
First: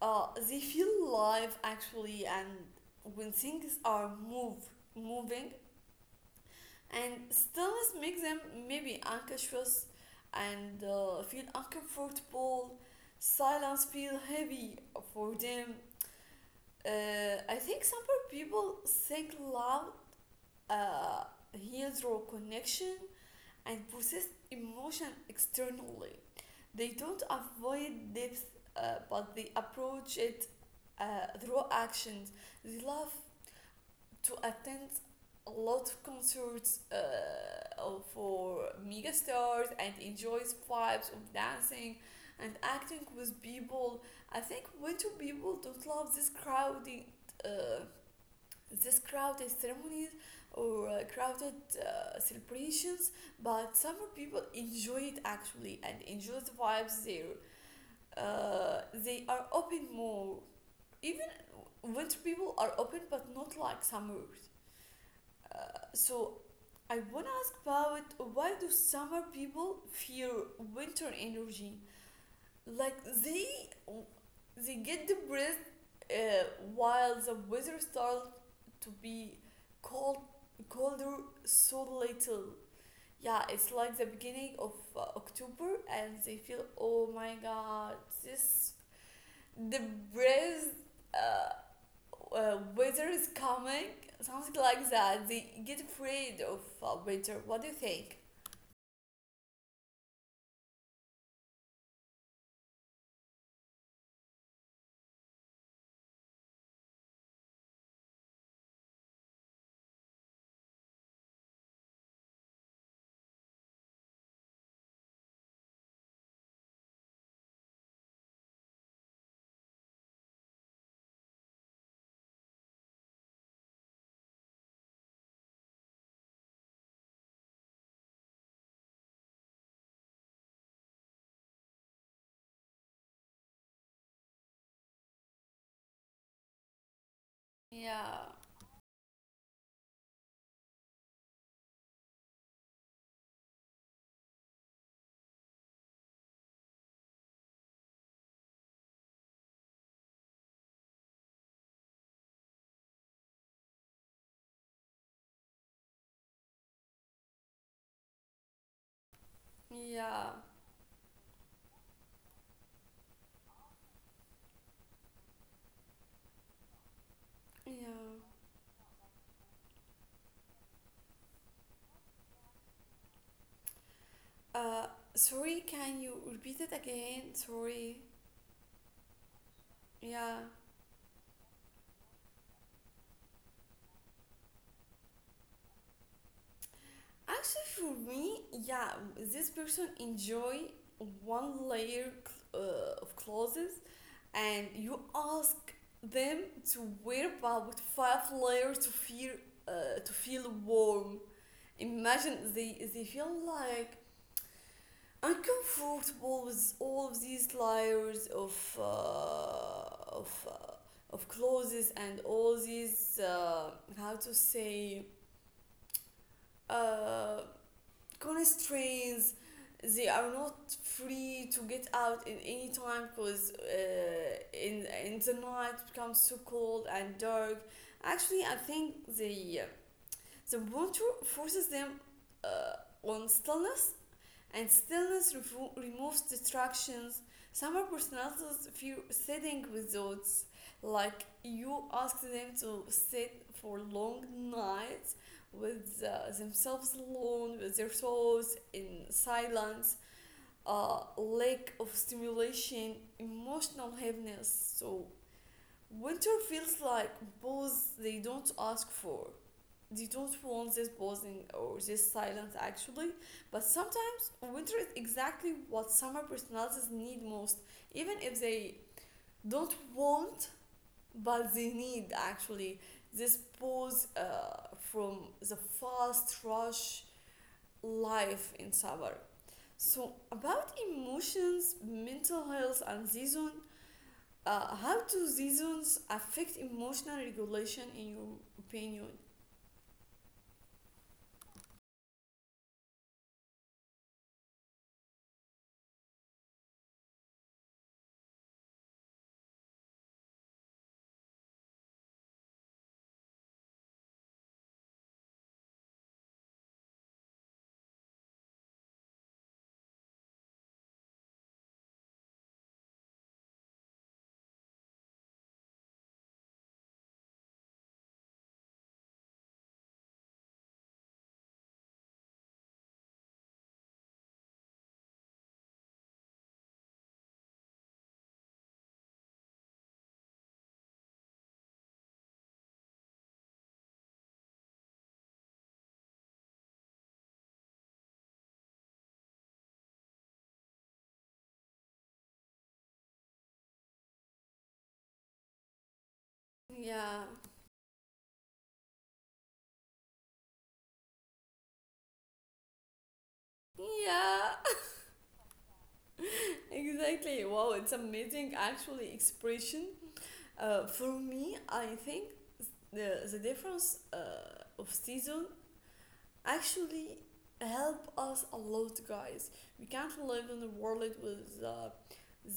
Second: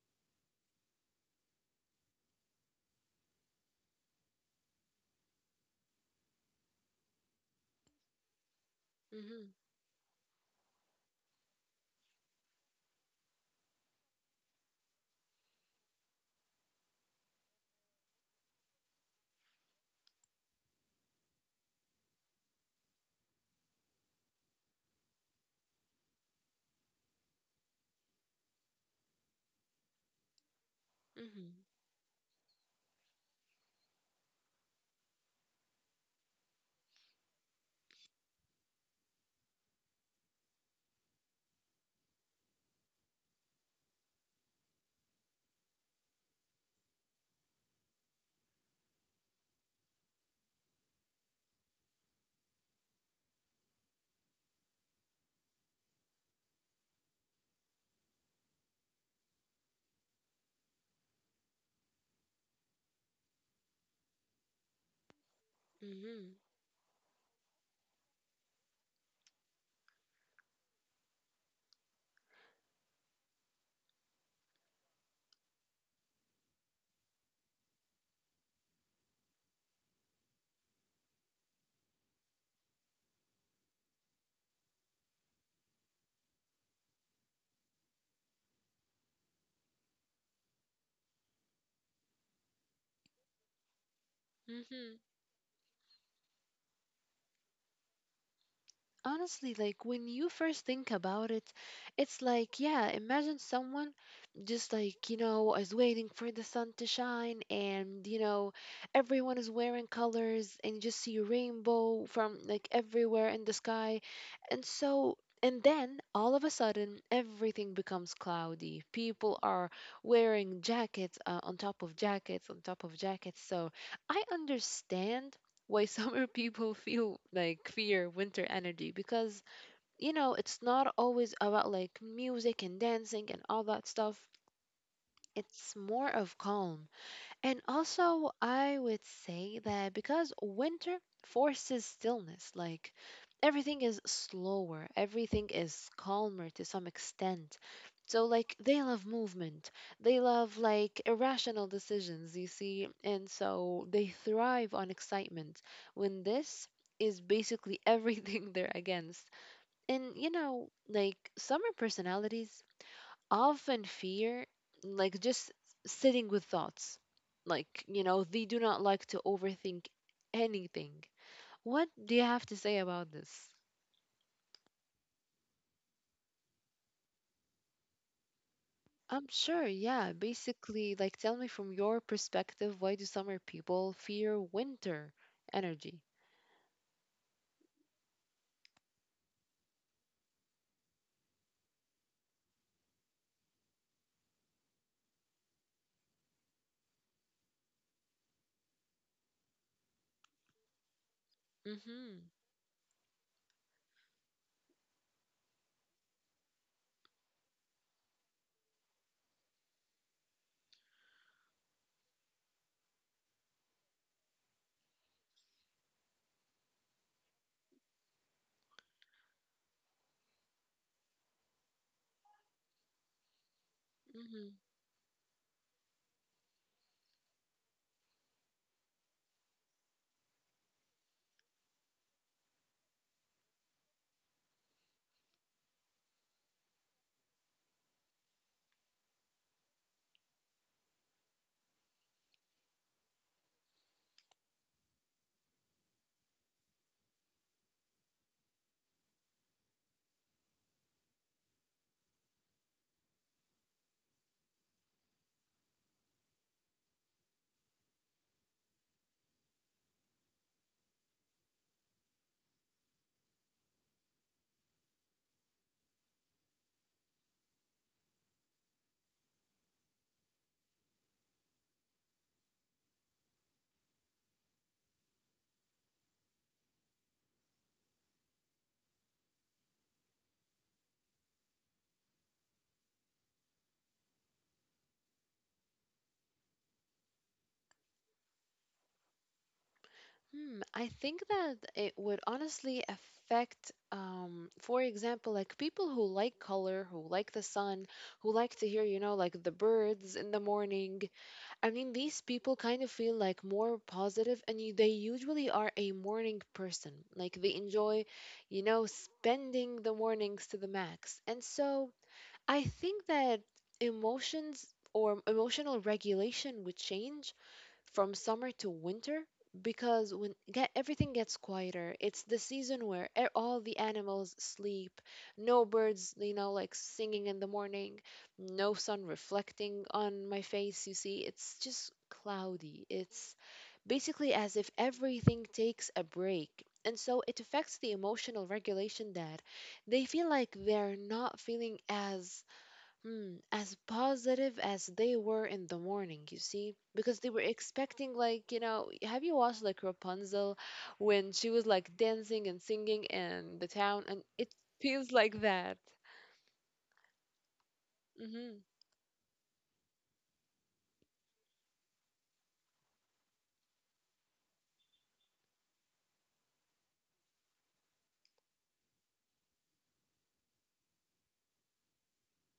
S1: They feel alive actually, and when things are move moving, and stillness makes them maybe
S2: Mm-hmm.
S1: anxious and feel uncomfortable. Silence feel heavy for them. I think some people think love uh, heals raw connection and process emotion externally. They don't avoid depth, but they approach it through actions. They love to attend a lot of concerts for mega stars and enjoys vibes of dancing and acting with people. I think winter people don't love uh, this crowded ceremonies or crowded celebrations, but summer people enjoy it actually and enjoy the vibes there. They are open more. Even winter people are open, but not like summers.
S2: Mm-hmm.
S1: So I wanna ask, about why do summer people fear winter energy? Like, they get depressed, uh, while the weather starts to be cold colder so little. Yeah, it's like the beginning of October, and they feel, oh my god, this depressed, uh, winter is coming, something like
S2: Mm-hmm.
S1: that. They get afraid of winter. What do you think?
S2: Honestly, like when you first think about it, it's like, yeah, imagine someone just like, you know, is waiting for the sun to shine, and you know, everyone is wearing colors and you just see a rainbow from like everywhere in the sky. And so, and then all of a sudden everything becomes cloudy, people are wearing jackets on top of jackets on top of jackets. So I understand why summer people feel like fear winter energy, because you know it's not always about like music and dancing and all that stuff. It's more of calm. And also,
S1: Yeah,
S2: I would say that because winter forces stillness, like everything is slower, everything is calmer to some extent. So, like, they love movement, they love like irrational decisions, you see, and so they thrive on excitement, when this is basically everything they're against. And you
S1: yeah,
S2: know, like, summer personalities often fear like just sitting with thoughts, like, you
S1: yeah.
S2: know, they do not like to overthink anything. What do you have to say about this?
S1: Uh, Sorry, can you repeat it again? Sorry.
S2: I'm sure. Yeah,
S1: Yeah.
S2: basically, like, tell me from your perspective, why do summer people fear winter energy?
S1: Actually, for me, yeah, this person enjoy one layer, of clothes, and you ask them to wear about five layers to feel, warm.
S2: Mm-hmm.
S1: Imagine they feel like uncomfortable with all of these layers of clothes and all these, how to say uh, constraints. They are not free to get out in any time because,
S2: Mm-hmm.
S1: in the night it becomes so cold and dark. Actually, I think the winter forces them uh, on stillness, and stillness removes distractions. Some personalities fear sitting with thoughts, like, you ask them to sit for long nights with themselves alone, with their thoughts in silence, lack of stimulation, emotional heaviness. So winter feels like both. They don't ask for they don't want this pausing or this silence, actually, but sometimes winter is exactly what summer personalities need most, even if they don't want, but they need actually this pause from the fast rush life in summer. So, about emotions, mental health and season, how do seasons affect emotional regulation in your opinion?
S2: Hmm. I think that it would honestly affect, for example, like people who like color, who like the sun, who like to hear, you know, like the birds in the morning. I mean, these people kind of feel like more positive, and they usually are a morning person. Like they enjoy, you know, spending the mornings to the max. And so I think that emotions or emotional regulation would change from summer to winter because everything gets quieter. It's the season where all the animals sleep, no birds, you know, like singing in the morning, no sun reflecting on my face. You see, it's just cloudy. It's basically as if everything takes a break. And so it affects the emotional regulation that they feel like they're not feeling as as positive as they were in the morning, you see, because
S1: Yeah,
S2: they were expecting, like, you know, have you watched like Rapunzel when she was like dancing and singing in the town, and it
S1: yeah.
S2: feels like that.
S1: Exactly. Wow, it's amazing
S2: Mm-hmm,
S1: actually expression. For me, I think the difference of season actually help us a lot, guys. We can't live in a world with,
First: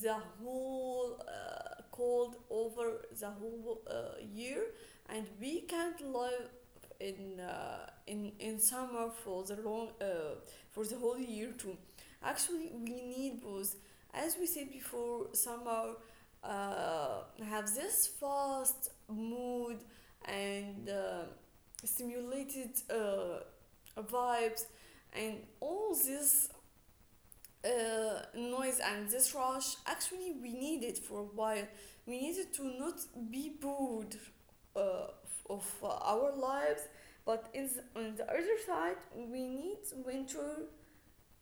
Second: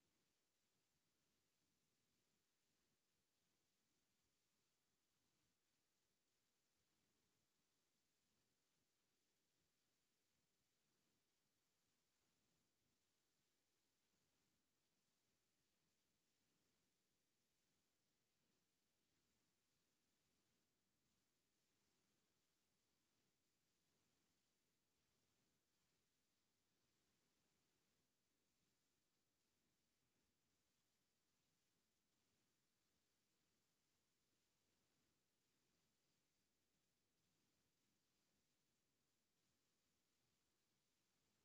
S1: the whole cold over the whole year, and we can't live in summer for the long for the whole year too. Actually, we need both. As we said before, summer uh, have this fast mood and stimulated vibes, and all this noise and this rush. Actually, we need it for a while. We needed to not be bored uh, of our lives, but, on the other side, we need winter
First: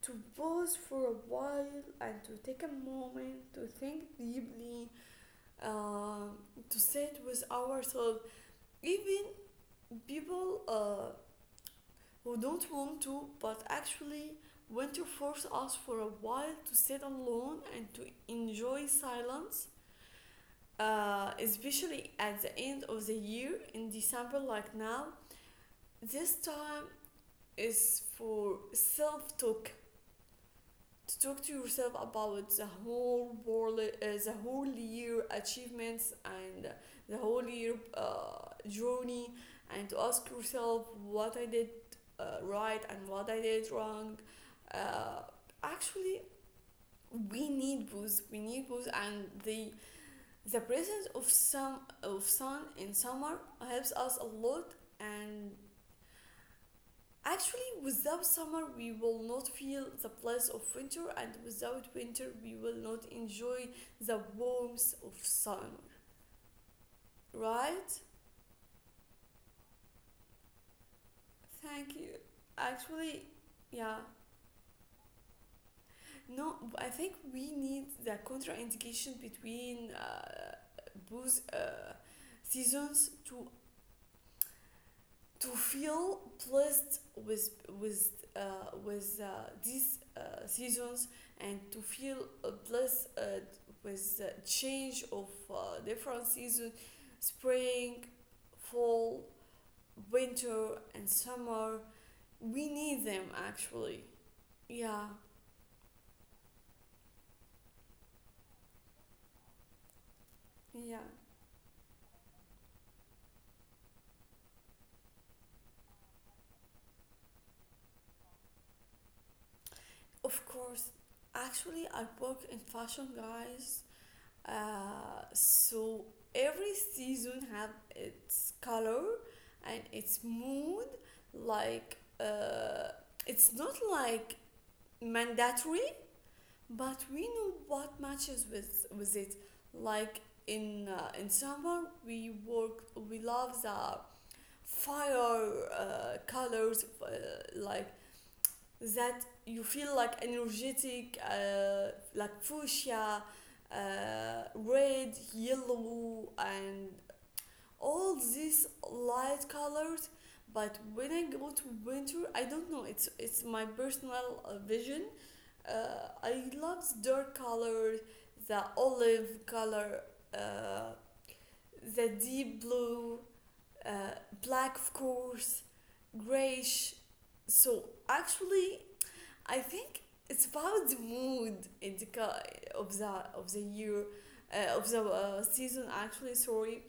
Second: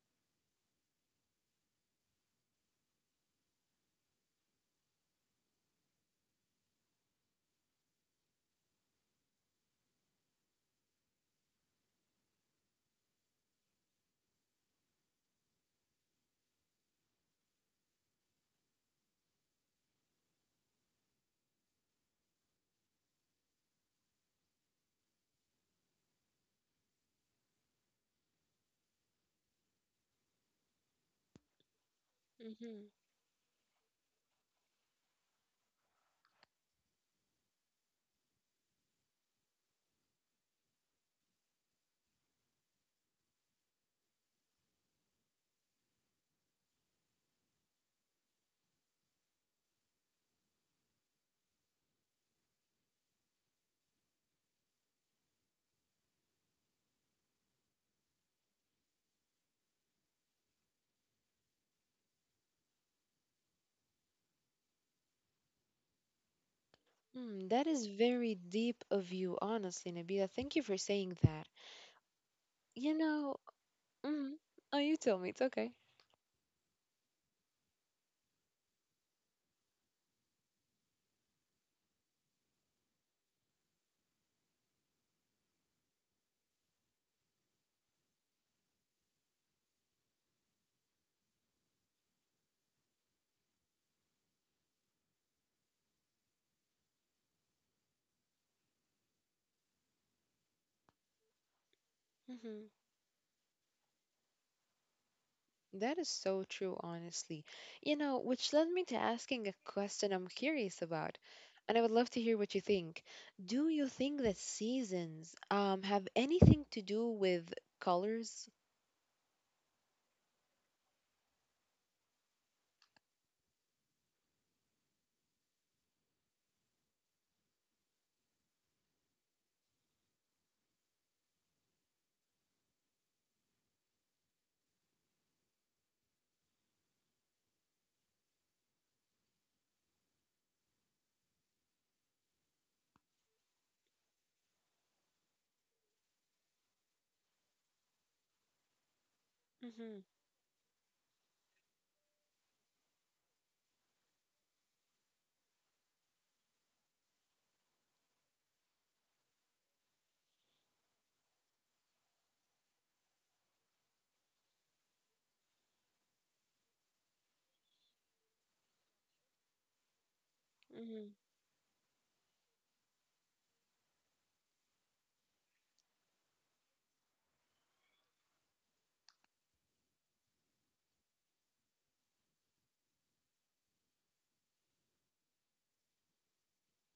S1: to pause for a while and to take a moment to think deeply, uh, to sit with ourselves. Even people, who don't want to, but actually want to force us for a while to sit alone and to enjoy silence, especially at the end of the year in December, like now. This time is for self talk, to talk to yourself about the
S2: mm-hmm.
S1: whole world, the whole year achievements and the whole year journey, and to ask yourself what I did right and what I did wrong. Uh, Actually, we need both. We need both, and the presence of some of sun in summer helps us a lot, and actually, without summer, we will not feel the bliss of winter, and without winter, we will not enjoy the warmth of sun.
S2: Hmm, that is
S1: Right?
S2: very deep of you, honestly, Nabila. Thank you for saying that.
S1: Thank you.
S2: You
S1: Actually,
S2: know,
S1: yeah.
S2: mm, oh, you tell me, it's okay.
S1: No, I think we need the contraindication between both seasons, to feel blessed with these seasons, and to feel, blessed with the change of different seasons: spring, fall, winter and summer.
S2: Mm-hmm.
S1: We need them, actually. Yeah.
S2: That is so true, honestly. You know, which led me to asking a question I'm curious
S1: yeah
S2: about, and I would love to hear what you think. Do you think that seasons have anything to do with colors?
S1: of course, actually I work in fashion, guys. So every season have its color and its mood. Like it's not like mandatory, but we know what matches with it. Like in summer, we work. We love the fire colors, like that you feel
S2: Mm-hmm,
S1: like energetic, like fuchsia, red, yellow, and all these light colors. But when I go to winter, I don't know. It's my personal vision. I love the dark color, the olive color, uh,
S2: mm-hmm,
S1: the deep blue, uh, black of course, grayish. So actually, I think it's about the mood of the of the year of the season. Actually, sorry.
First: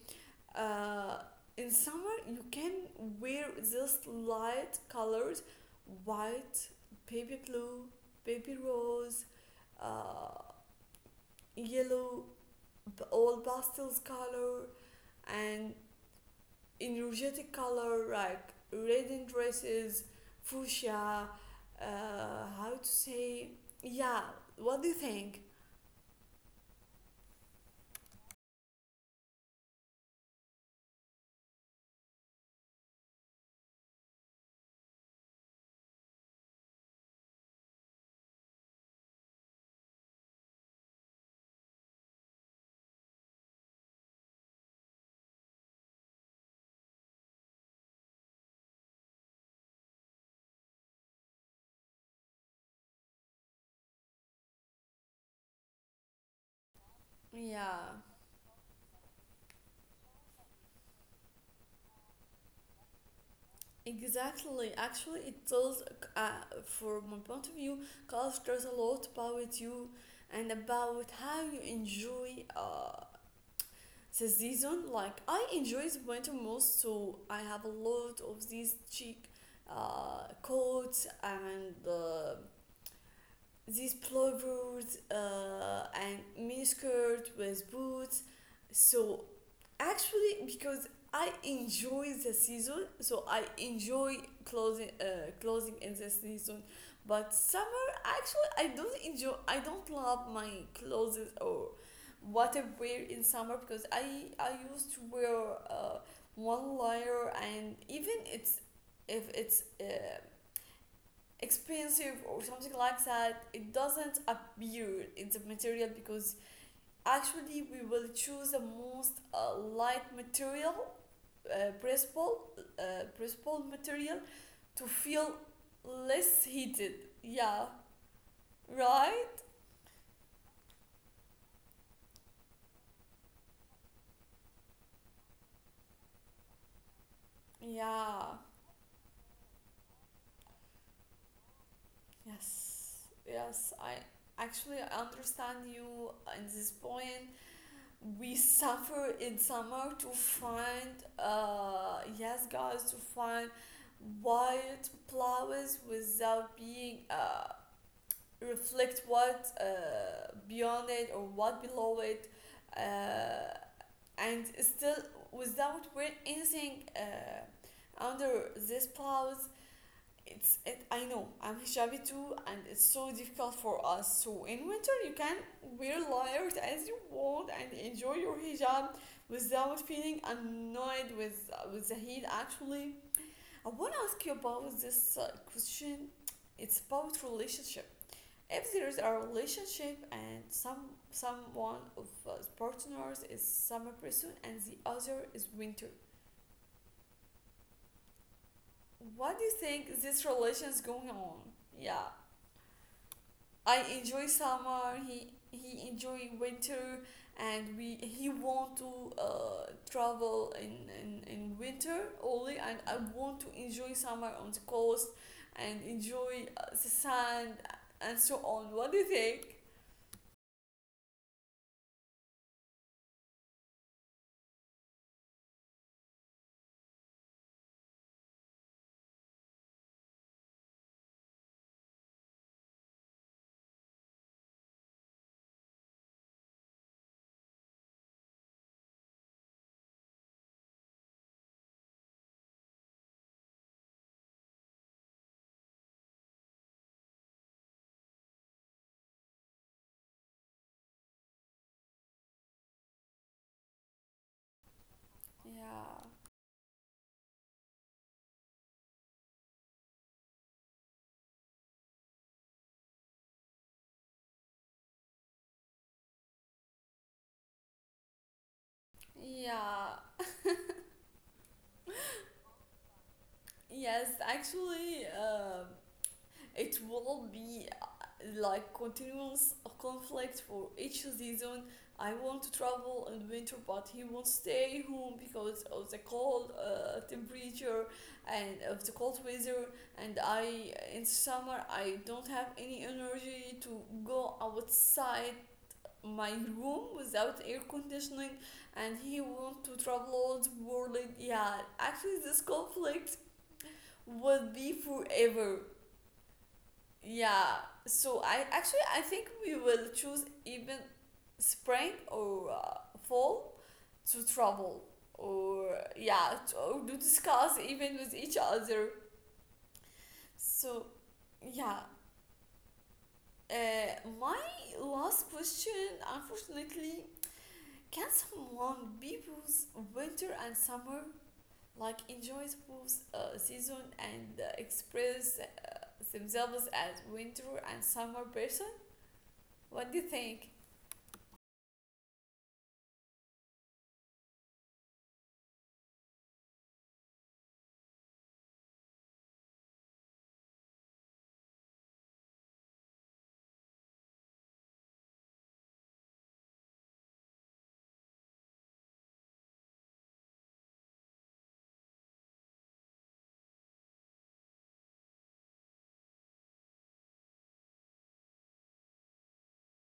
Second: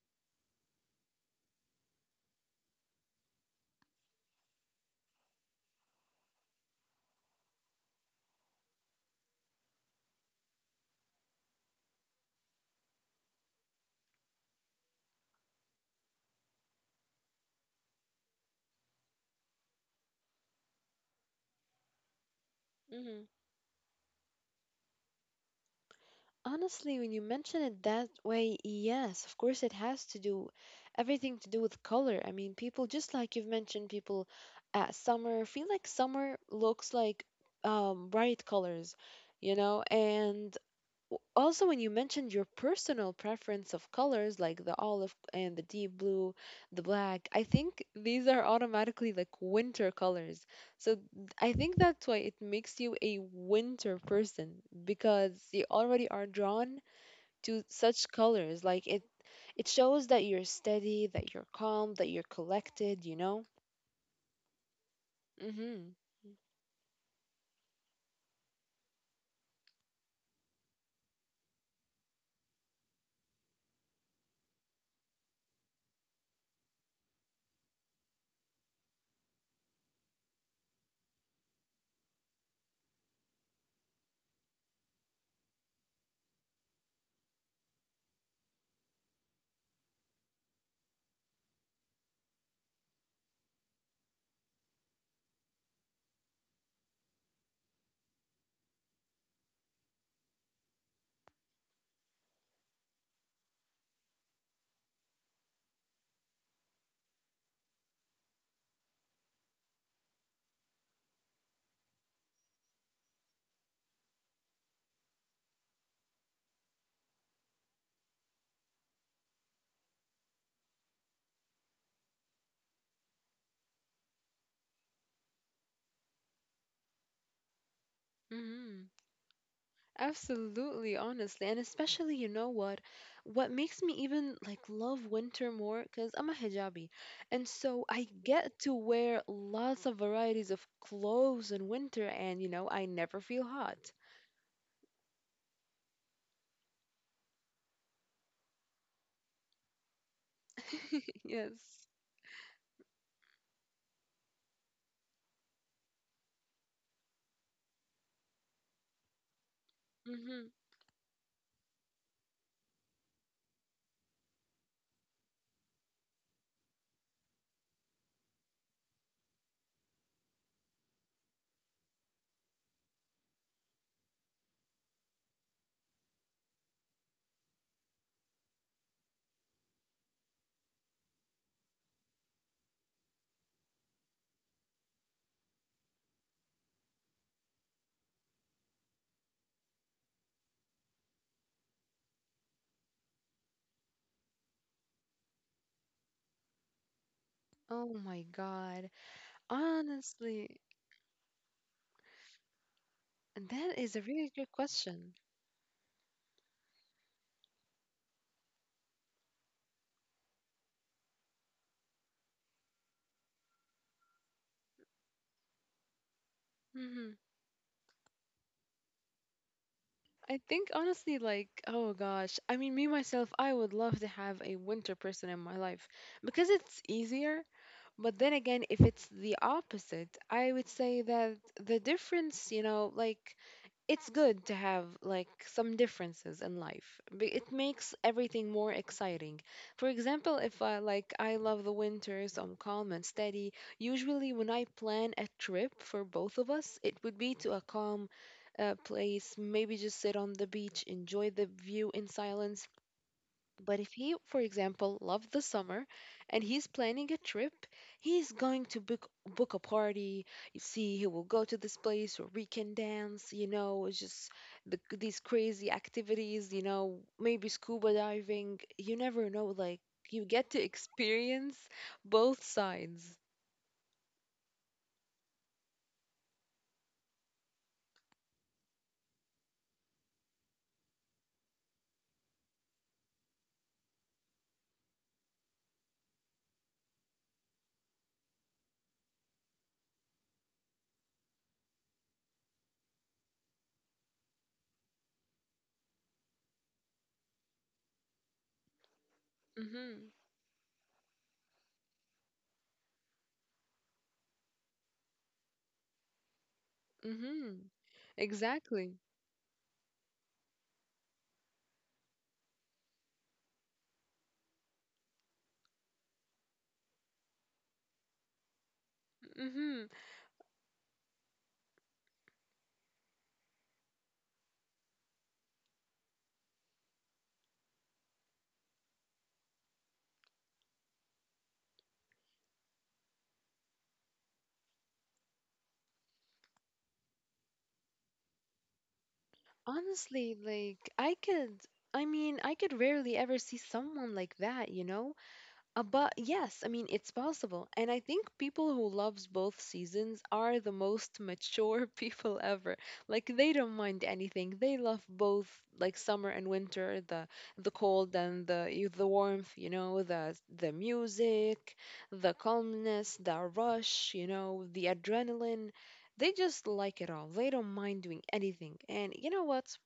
S1: Uh, in summer, you can wear just light colors, white, baby blue, baby rose, uh, yellow, all pastels color, and energetic color like red in dresses, fuchsia. How to
S2: mm-hmm.
S1: say? Yeah. What do you think?
S2: Honestly, when you mention it that way, yes, of course it has to do everything to do with color. I mean, people just like you've mentioned, people at summer feel like summer looks like bright colors, you know, and also, when you mentioned your personal preference of colors like the olive and the deep blue, the black, I think these are automatically like winter colors. So th- I think that's why it makes you a winter person because you already are drawn to
S1: Yeah.
S2: such colors. Like it shows that you're steady, that you're calm, that you're collected, you know?
S1: Exactly. Actually, it tells,
S2: Mhm.
S1: uh, from my point of view, color tells a lot about you and about how you enjoy the season. Like I enjoy the winter most, so I have a lot of these cheek coats and these plovers and miniskirt with boots. So actually, because I enjoy the season, so I enjoy clothing, clothing in the season. But summer, actually, I don't enjoy. I don't love my clothes or what I wear in summer because I used to wear uh, one layer and even it's if it's expensive or something like that, it doesn't appear in the material because actually we will choose the most light material uh, pressable, pressable material to feel less heated. Yeah.
S2: Mhm.
S1: Right.
S2: Absolutely, honestly, and especially, you know what? What makes me even like love winter more, because I'm a hijabi, and so I
S1: Yeah.
S2: get to wear lots of varieties of clothes in winter, and you know, I
S1: yes
S2: never feel
S1: yes
S2: hot.
S1: i actually understand you in this point. We suffer in summer to find,
S2: Yes.
S1: yes guys, to find white flowers without being, reflect what,
S2: Mm-hmm.
S1: beyond it or what below it, uh and still without wearing anything under these flowers. It's it i know, I'm hijabi too, and it's so difficult for us. So in winter you can wear layers as you want and enjoy your hijab without feeling annoyed with the heat. Actually, I want to ask you about this question. It's about relationship. If there is a relationship and someone of partners is summer person and the other is winter,
S2: Oh my God.
S1: what do you think this
S2: Honestly,
S1: relation is going on? Yeah.
S2: that
S1: I
S2: is a
S1: enjoy
S2: really good
S1: summer.
S2: question.
S1: He enjoy winter, and we he want to travel in winter only, and I want to enjoy summer on the coast and enjoy the
S2: Mm-hmm.
S1: sand and so on. What do you think?
S2: I think honestly, like, oh gosh, I mean, me myself, I would love to have a winter person in my life because it's easier. But then again, if it's the opposite, I would say that the difference, you know, like, it's good to have like some differences in life. It makes everything more exciting. For example, if I like I love the winter, so I'm calm and steady. Usually, when I plan a trip for both of us, it would be to a calm place, maybe just sit on the beach, enjoy the view in silence. But if he, for example, loves the summer
S1: Yeah,
S2: and he's planning a trip, he's going to book a party. You see, he will go to this place where we can dance, you know, it's just these crazy activities, you know, maybe scuba diving. You never know, like,
S1: yeah,
S2: you get to experience both sides.
S1: yes. Actually, um, it will be like continuous conflict for each season. I want to travel in winter, but he won't stay home because of the cold temperature and of the cold weather. And I, in summer, I don't have any energy to go outside my room without air conditioning. And he want to
S2: Mm-hmm.
S1: travel all the world. Yeah, actually, this conflict will be forever. Yeah,
S2: Mm-hmm.
S1: so I actually
S2: Exactly.
S1: I think we will choose even spring or fall to travel or yeah, or to discuss even with each other.
S2: Mm-hmm.
S1: So yeah, my last question, unfortunately, can someone be both winter and summer, like enjoys both season and express themselves as winter and summer person? What do you
S2: Honestly,
S1: think?
S2: like I could I mean, I could rarely ever see someone like that, you know? But yes, I mean, it's possible. And I think people who loves both seasons are the most mature people ever. Like they don't mind anything. They love both like summer and winter, the cold and the the warmth, you know, the music, the calmness, the rush, you know, the adrenaline. They just like it all. They don't mind doing anything. And you know what?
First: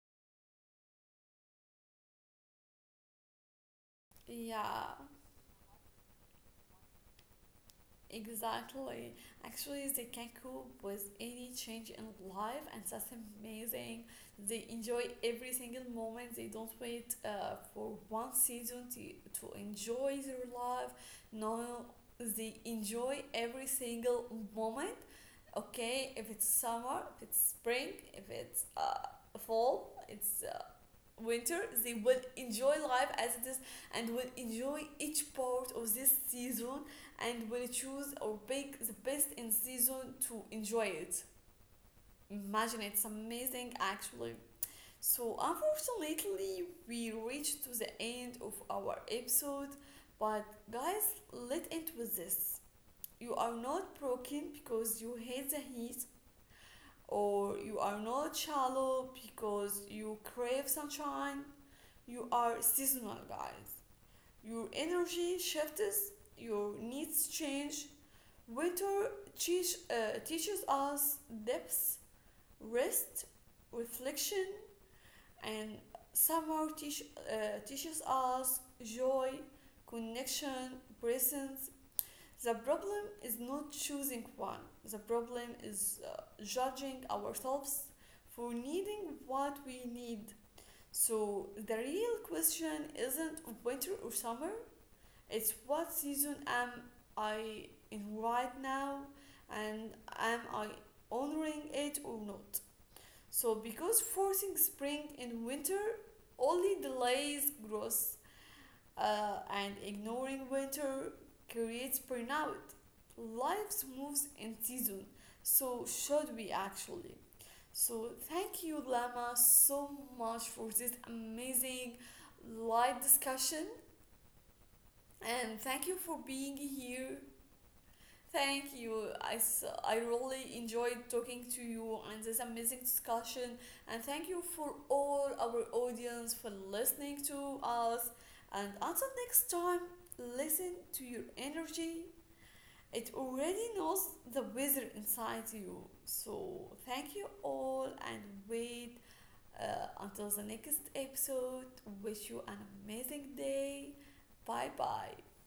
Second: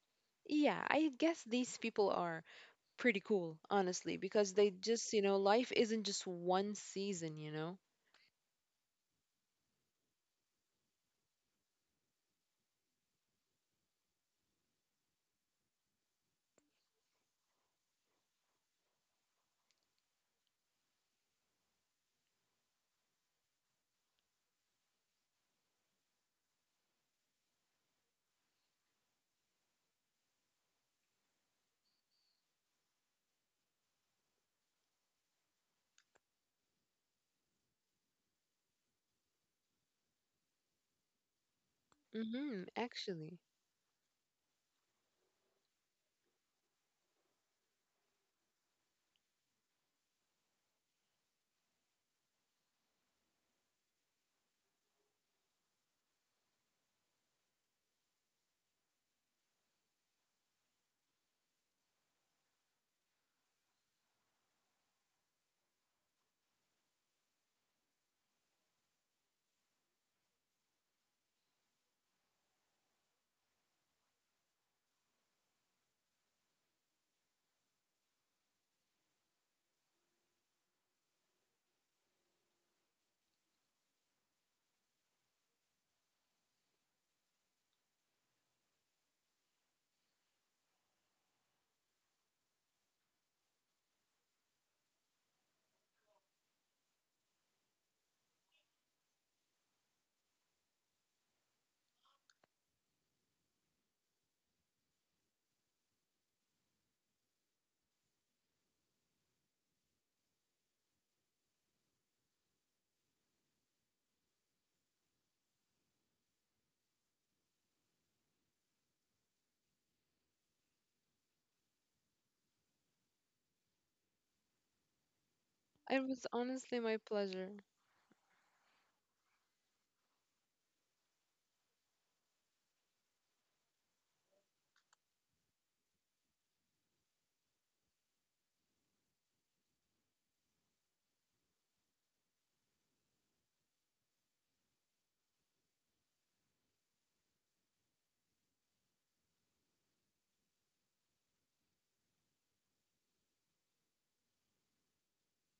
S2: Yeah, I guess these people are pretty cool, honestly, because they
S1: Yeah,
S2: just, you know, life isn't just one season, you know?
S1: exactly. Actually, they can cope with any change in life, and that's amazing. They enjoy every single moment. They don't wait for one season to enjoy their life. No, they enjoy every single moment. Okay, if it's summer, if it's spring, if it's fall, it's winter, they will enjoy life as it is and will enjoy each part of this season and will choose or pick the best in season to enjoy it.
S2: Mm-hmm,
S1: Imagine, it's
S2: actually.
S1: amazing actually. So unfortunately we reached to the end of our episode. But guys, let it with this: you are not broken because you hate the heat, or you are not shallow because you crave sunshine. You are seasonal, guys. Your energy shifts, your needs change. Winter teaches us depth, rest, reflection, and summer teaches us joy, connection, presence. The problem is not choosing one, the problem is judging ourselves for needing what we need. So the real question isn't winter or summer, it's what season am I in right now, and am I honoring it or not? So because forcing spring and winter only delays growth, and ignoring winter creates burnout. Life moves in season, so should we actually? So, thank you, Lama, so much for this amazing live discussion. And
S2: It
S1: thank you
S2: was
S1: for
S2: honestly
S1: being
S2: my
S1: here.
S2: pleasure.
S1: Thank you. I really enjoyed talking to you and this amazing discussion. And thank you for all our audience for listening to us. And until next time, listen to your energy. It already knows the weather inside you. So, thank you all and wait until the next episode, wish you an amazing day. Bye bye.